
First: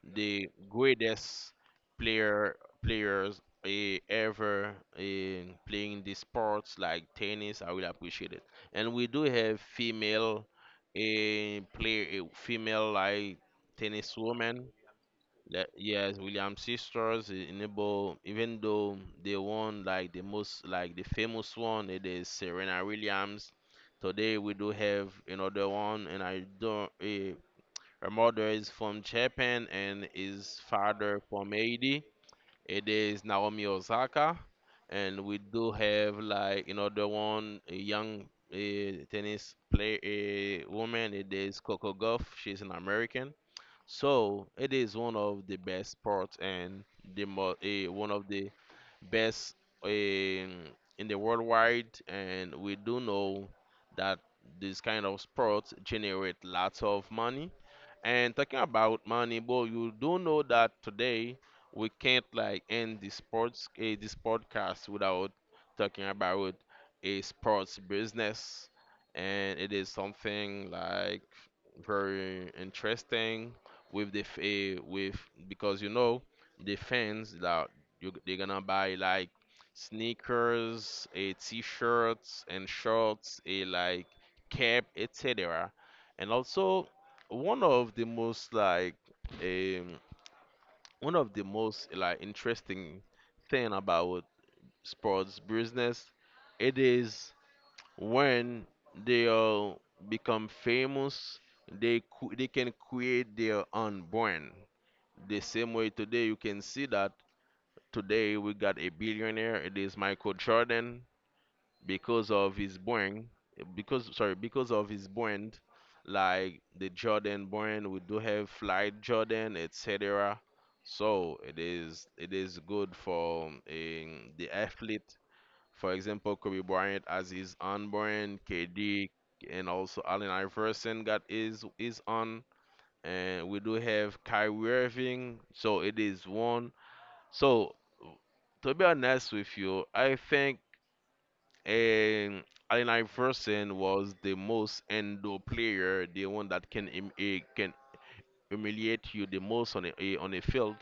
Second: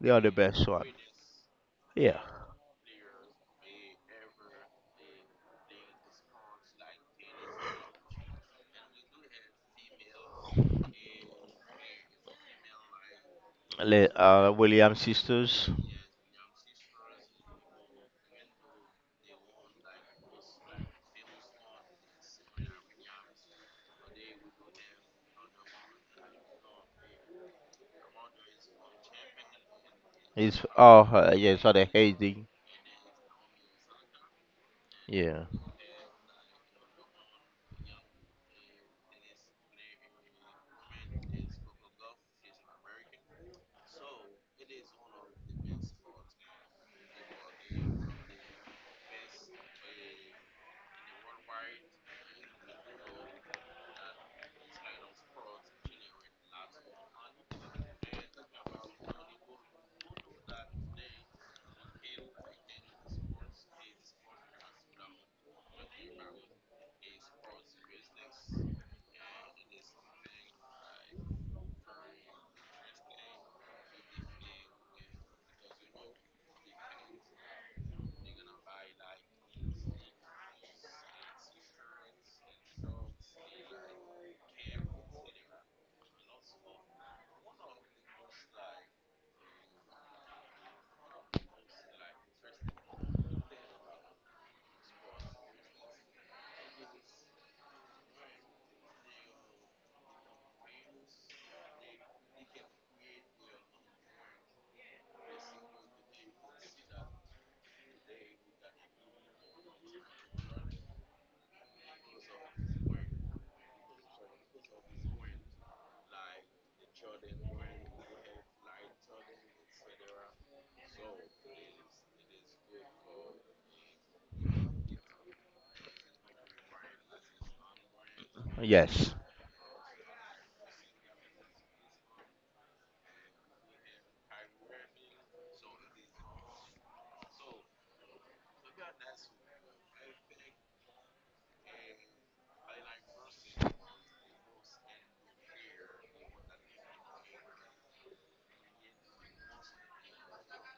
[SPEAKER 2] They are the
[SPEAKER 1] the
[SPEAKER 2] best one.
[SPEAKER 1] greatest
[SPEAKER 2] Yeah.
[SPEAKER 1] player players ever in playing the sports like tennis. I will appreciate it. And we do have female, a player, a female like
[SPEAKER 2] Le,
[SPEAKER 1] tennis woman.
[SPEAKER 2] William sisters
[SPEAKER 1] Yes, Williams sisters, enable even though they won like the most, like the famous one, it is Serena Williams. Today we do have another one, and I don't her mother is from Japan and his
[SPEAKER 2] is oh
[SPEAKER 1] father from
[SPEAKER 2] yes, are the
[SPEAKER 1] Haiti.
[SPEAKER 2] Haiti.
[SPEAKER 1] It is Naomi Osaka. And we
[SPEAKER 2] Yeah.
[SPEAKER 1] do have like another one, a young tennis player, a woman. It is Coco Gauff. She's an American. So it is one of the best sports, and one of the best in, in the worldwide. And we do know that this kind of sports generate lots of money. And talking about money, boy, you do know that today, we can't like end this podcast without talking about a sports business, and it is something like very interesting with the f- eh, with because you know the fans that you they're gonna buy like sneakers, a t-shirts and shorts, a like cap, etc. And also one of the most like um one of the most like interesting thing about sports business, it is when they all become famous, they can create their own brand. The same way today, you can see that today we got a billionaire. It is Michael Jordan because of his brand, because of his brand, like the Jordan brand. We do have Flight Jordan, etc. So it is good for the athlete. For example, Kobe Bryant has his own brand, KD,
[SPEAKER 2] Yes.
[SPEAKER 1] and also Allen Iverson got his own, and we do have Kyrie Irving. So it is one. So to be honest with you, I think, and Allen Iverson was the most endo player, the one that can can humiliate you the most on a field.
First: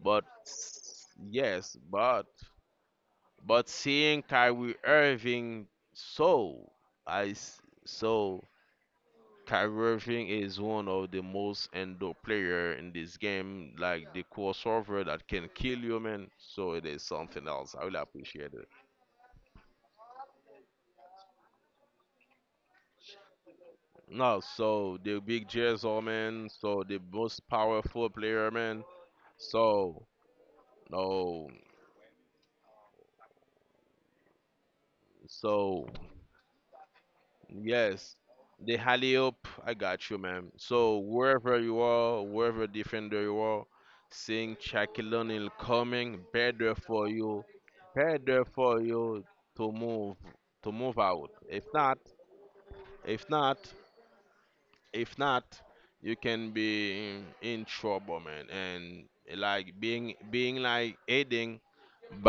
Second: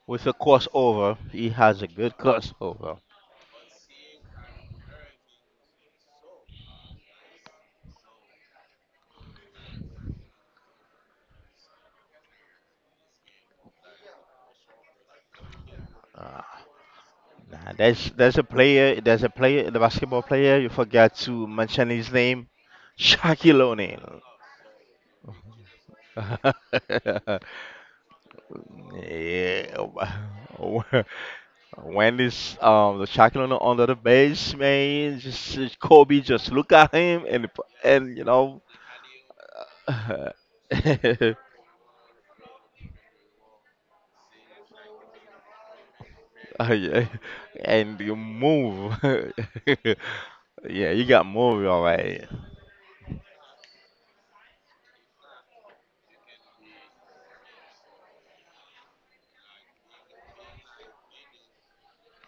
[SPEAKER 1] But
[SPEAKER 2] With a crossover, he
[SPEAKER 1] yes,
[SPEAKER 2] has a good
[SPEAKER 1] but
[SPEAKER 2] crossover.
[SPEAKER 1] but seeing Kyrie Irving, so so Kyrie Irving is one of the most endo player in this game, like the crossover that can kill you, man.
[SPEAKER 2] Uh,
[SPEAKER 1] So it is something
[SPEAKER 2] Nah,
[SPEAKER 1] else. I really appreciate it.
[SPEAKER 2] there's a player, the basketball player. You forgot to mention his name, Shaquille O'Neal.
[SPEAKER 1] No, so the big Jezzo man, so the most
[SPEAKER 2] [laughs]
[SPEAKER 1] powerful player, man.
[SPEAKER 2] Yeah,
[SPEAKER 1] So no,
[SPEAKER 2] [laughs] when this the Shaquille O'Neal under the base, man? Just
[SPEAKER 1] so
[SPEAKER 2] Kobe, just look at him and
[SPEAKER 1] yes,
[SPEAKER 2] you know,
[SPEAKER 1] the Halley-oop, I
[SPEAKER 2] [laughs]
[SPEAKER 1] got you,
[SPEAKER 2] uh,
[SPEAKER 1] man. So wherever you are, wherever defender you are, seeing Shaquille O'Neal coming,
[SPEAKER 2] yeah, and you
[SPEAKER 1] better for
[SPEAKER 2] move.
[SPEAKER 1] you
[SPEAKER 2] [laughs]
[SPEAKER 1] to move, to
[SPEAKER 2] Yeah,
[SPEAKER 1] move
[SPEAKER 2] you got
[SPEAKER 1] out. If
[SPEAKER 2] move, all
[SPEAKER 1] not,
[SPEAKER 2] right.
[SPEAKER 1] if not. If not, you can be in trouble, man. And like being like aiding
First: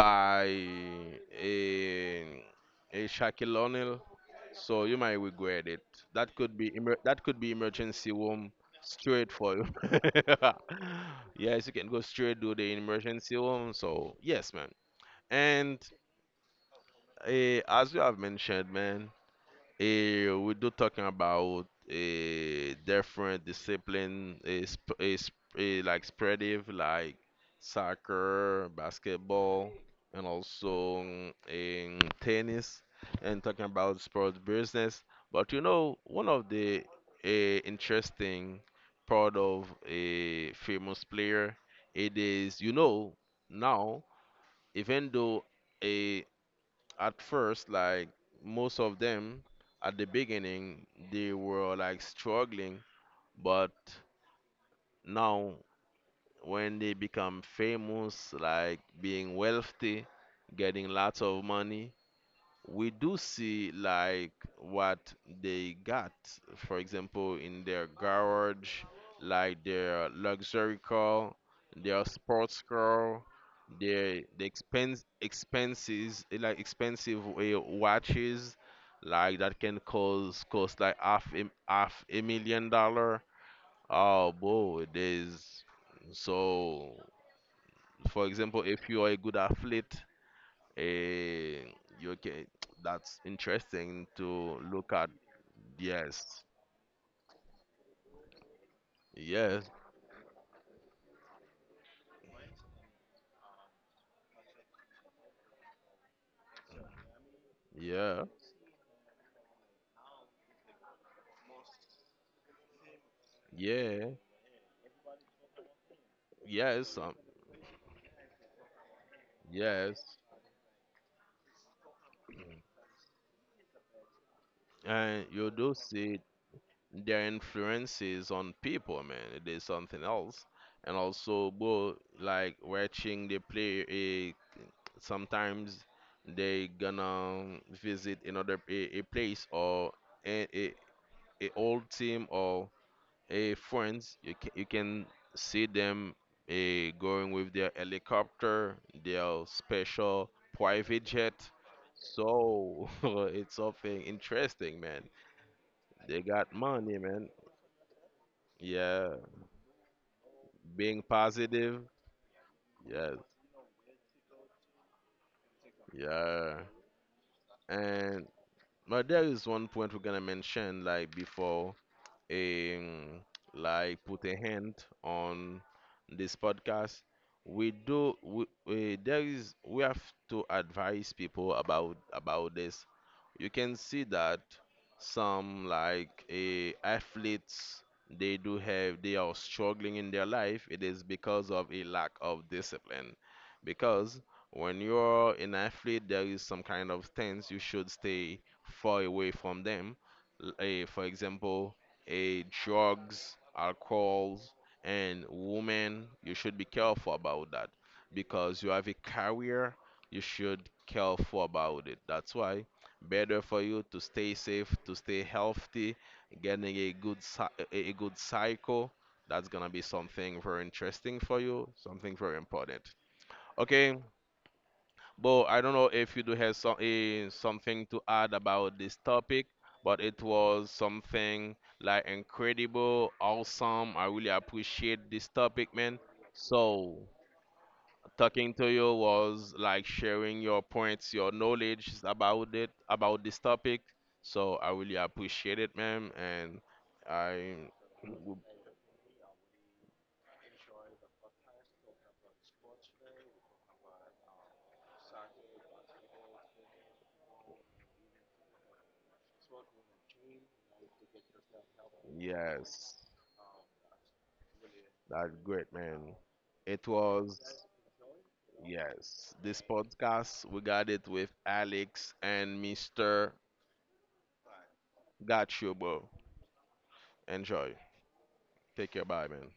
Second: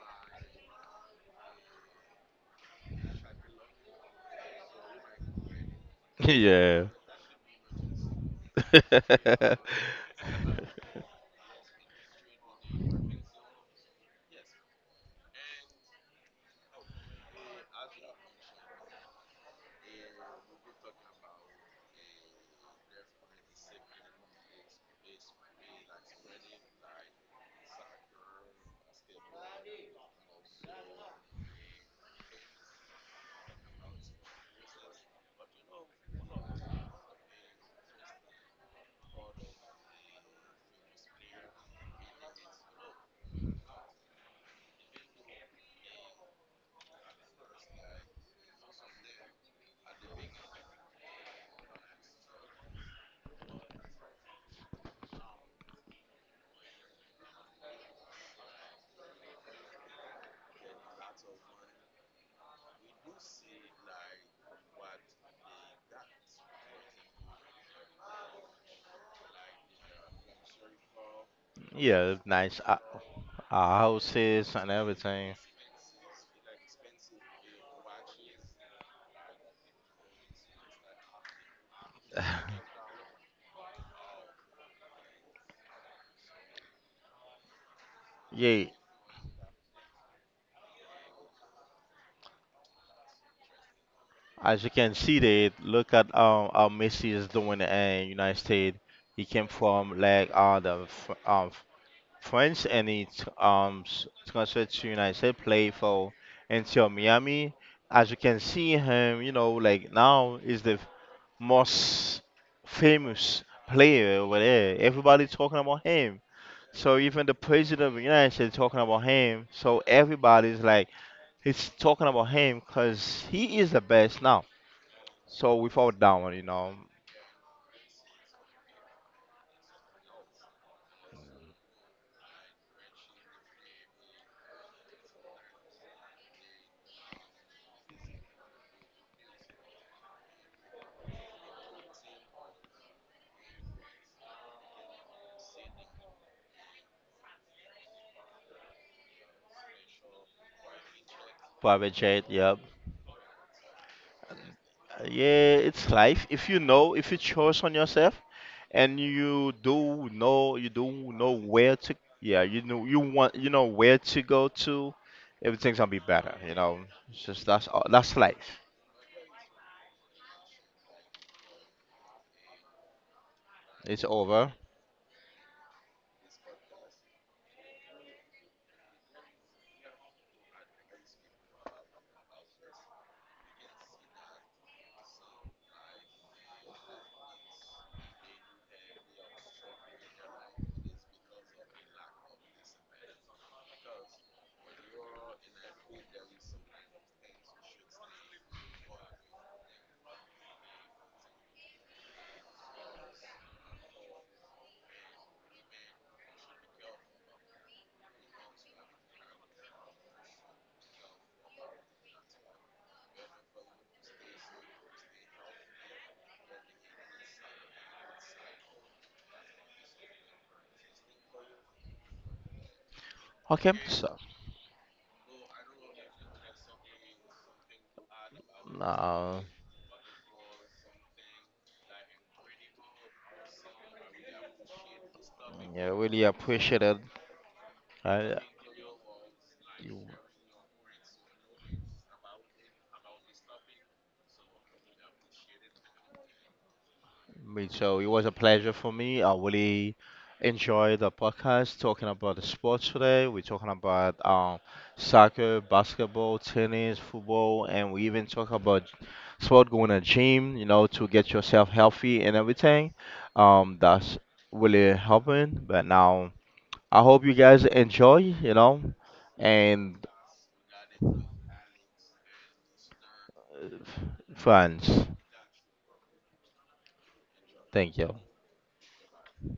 [SPEAKER 1] by a Shaquille, so you might regret it.
[SPEAKER 2] [laughs]
[SPEAKER 1] That could be
[SPEAKER 2] Yeah.
[SPEAKER 1] emergency room straight for you. [laughs]
[SPEAKER 2] [laughs]
[SPEAKER 1] Yes, you can go straight to the emergency room. So yes, man. And as you have mentioned, man, we do talking about a different discipline, like spreading, like soccer, basketball, and also in tennis, and talking about sports business. But one of the interesting part of a famous player, it is, now, even though a at first, like most of them at the beginning, they were like struggling, but now when they become famous, like being wealthy, getting lots of money, we do see like what they got, for example in their garage, like their luxury car, their
[SPEAKER 2] Yeah, nice
[SPEAKER 1] sports car, their the
[SPEAKER 2] houses and
[SPEAKER 1] expense
[SPEAKER 2] everything.
[SPEAKER 1] expenses like expensive watches, like that can cause cost like half a million dollar. Oh boy, there's, so for example,
[SPEAKER 2] Yeah,
[SPEAKER 1] if you are a good athlete, Eh, you can, that's interesting to
[SPEAKER 2] as you can
[SPEAKER 1] look at.
[SPEAKER 2] see there, look at
[SPEAKER 1] Yes,
[SPEAKER 2] how Messi is doing in United States. He came
[SPEAKER 1] yes,
[SPEAKER 2] from like France and he transferred to United States, play for until Miami. As you
[SPEAKER 1] yeah,
[SPEAKER 2] can see him, you know, like now is the most famous
[SPEAKER 1] yeah,
[SPEAKER 2] player over there. Everybody talking about him. So
[SPEAKER 1] yes,
[SPEAKER 2] even the president of the United States talking about him. So
[SPEAKER 1] yes.
[SPEAKER 2] everybody's like he's talking about him because he is the best now.
[SPEAKER 1] And you
[SPEAKER 2] So we
[SPEAKER 1] do
[SPEAKER 2] fall
[SPEAKER 1] see
[SPEAKER 2] down, you know.
[SPEAKER 1] their influences on people, man. It is something else. And also, bro, like watching they play, sometimes they gonna visit another a place, or a, a, a old team, or friends. You can see them going with their helicopter, their special private jet.
[SPEAKER 2] Private jet, yep.
[SPEAKER 1] So [laughs] it's something interesting, man.
[SPEAKER 2] Yeah, it's
[SPEAKER 1] They
[SPEAKER 2] life.
[SPEAKER 1] got
[SPEAKER 2] If you know,
[SPEAKER 1] money,
[SPEAKER 2] if you
[SPEAKER 1] man.
[SPEAKER 2] chose on yourself and
[SPEAKER 1] Yeah,
[SPEAKER 2] you do
[SPEAKER 1] being
[SPEAKER 2] know where
[SPEAKER 1] positive.
[SPEAKER 2] to, yeah, you know, you
[SPEAKER 1] Yes,
[SPEAKER 2] want, you know where to go to, everything's gonna be better, you
[SPEAKER 1] yeah.
[SPEAKER 2] know. It's just that's all, that's
[SPEAKER 1] And
[SPEAKER 2] life.
[SPEAKER 1] but there is one point we're gonna mention, like before um, like
[SPEAKER 2] It's
[SPEAKER 1] put a
[SPEAKER 2] over.
[SPEAKER 1] hand on this podcast, we do we, eh, there is we have to advise people about this. You can see that some like athletes, they do have they are struggling in their life. It is because of a lack of discipline, because when you're an athlete, there is some kind of stance you should stay far away from them. For example, drugs, alcohols, and women, you should be careful about that, because you have a career, you should careful about it. That's why better for you to stay safe, to stay healthy, getting a good cycle. That's gonna be something very interesting for you, something very important.
[SPEAKER 2] Okay,
[SPEAKER 1] Okay,
[SPEAKER 2] so
[SPEAKER 1] Bo, I don't know if you do have something to add about this
[SPEAKER 2] now,
[SPEAKER 1] topic, but it was something like incredible, awesome. I really appreciate this topic,
[SPEAKER 2] yeah,
[SPEAKER 1] man.
[SPEAKER 2] really appreciate it.
[SPEAKER 1] So,
[SPEAKER 2] I,
[SPEAKER 1] talking to you was like sharing your points, your knowledge about it, about this topic. So, I really appreciate it, man. And
[SPEAKER 2] me
[SPEAKER 1] I,
[SPEAKER 2] too. It was a pleasure for me. I really enjoyed the podcast talking about the sports today. We're talking about soccer, basketball, tennis, football, and we even talk about sport going to gym, you know, to get yourself healthy and everything.
[SPEAKER 1] yes,
[SPEAKER 2] That's really
[SPEAKER 1] that's
[SPEAKER 2] helping.
[SPEAKER 1] great,
[SPEAKER 2] But
[SPEAKER 1] man.
[SPEAKER 2] now,
[SPEAKER 1] It
[SPEAKER 2] I hope you
[SPEAKER 1] was.
[SPEAKER 2] guys enjoy, you know,
[SPEAKER 1] Yes, this
[SPEAKER 2] and
[SPEAKER 1] podcast we got it with Alex and Mr.
[SPEAKER 2] friends.
[SPEAKER 1] Gotcha, bro. Enjoy.
[SPEAKER 2] Thank you.
[SPEAKER 1] Take care, bye, man.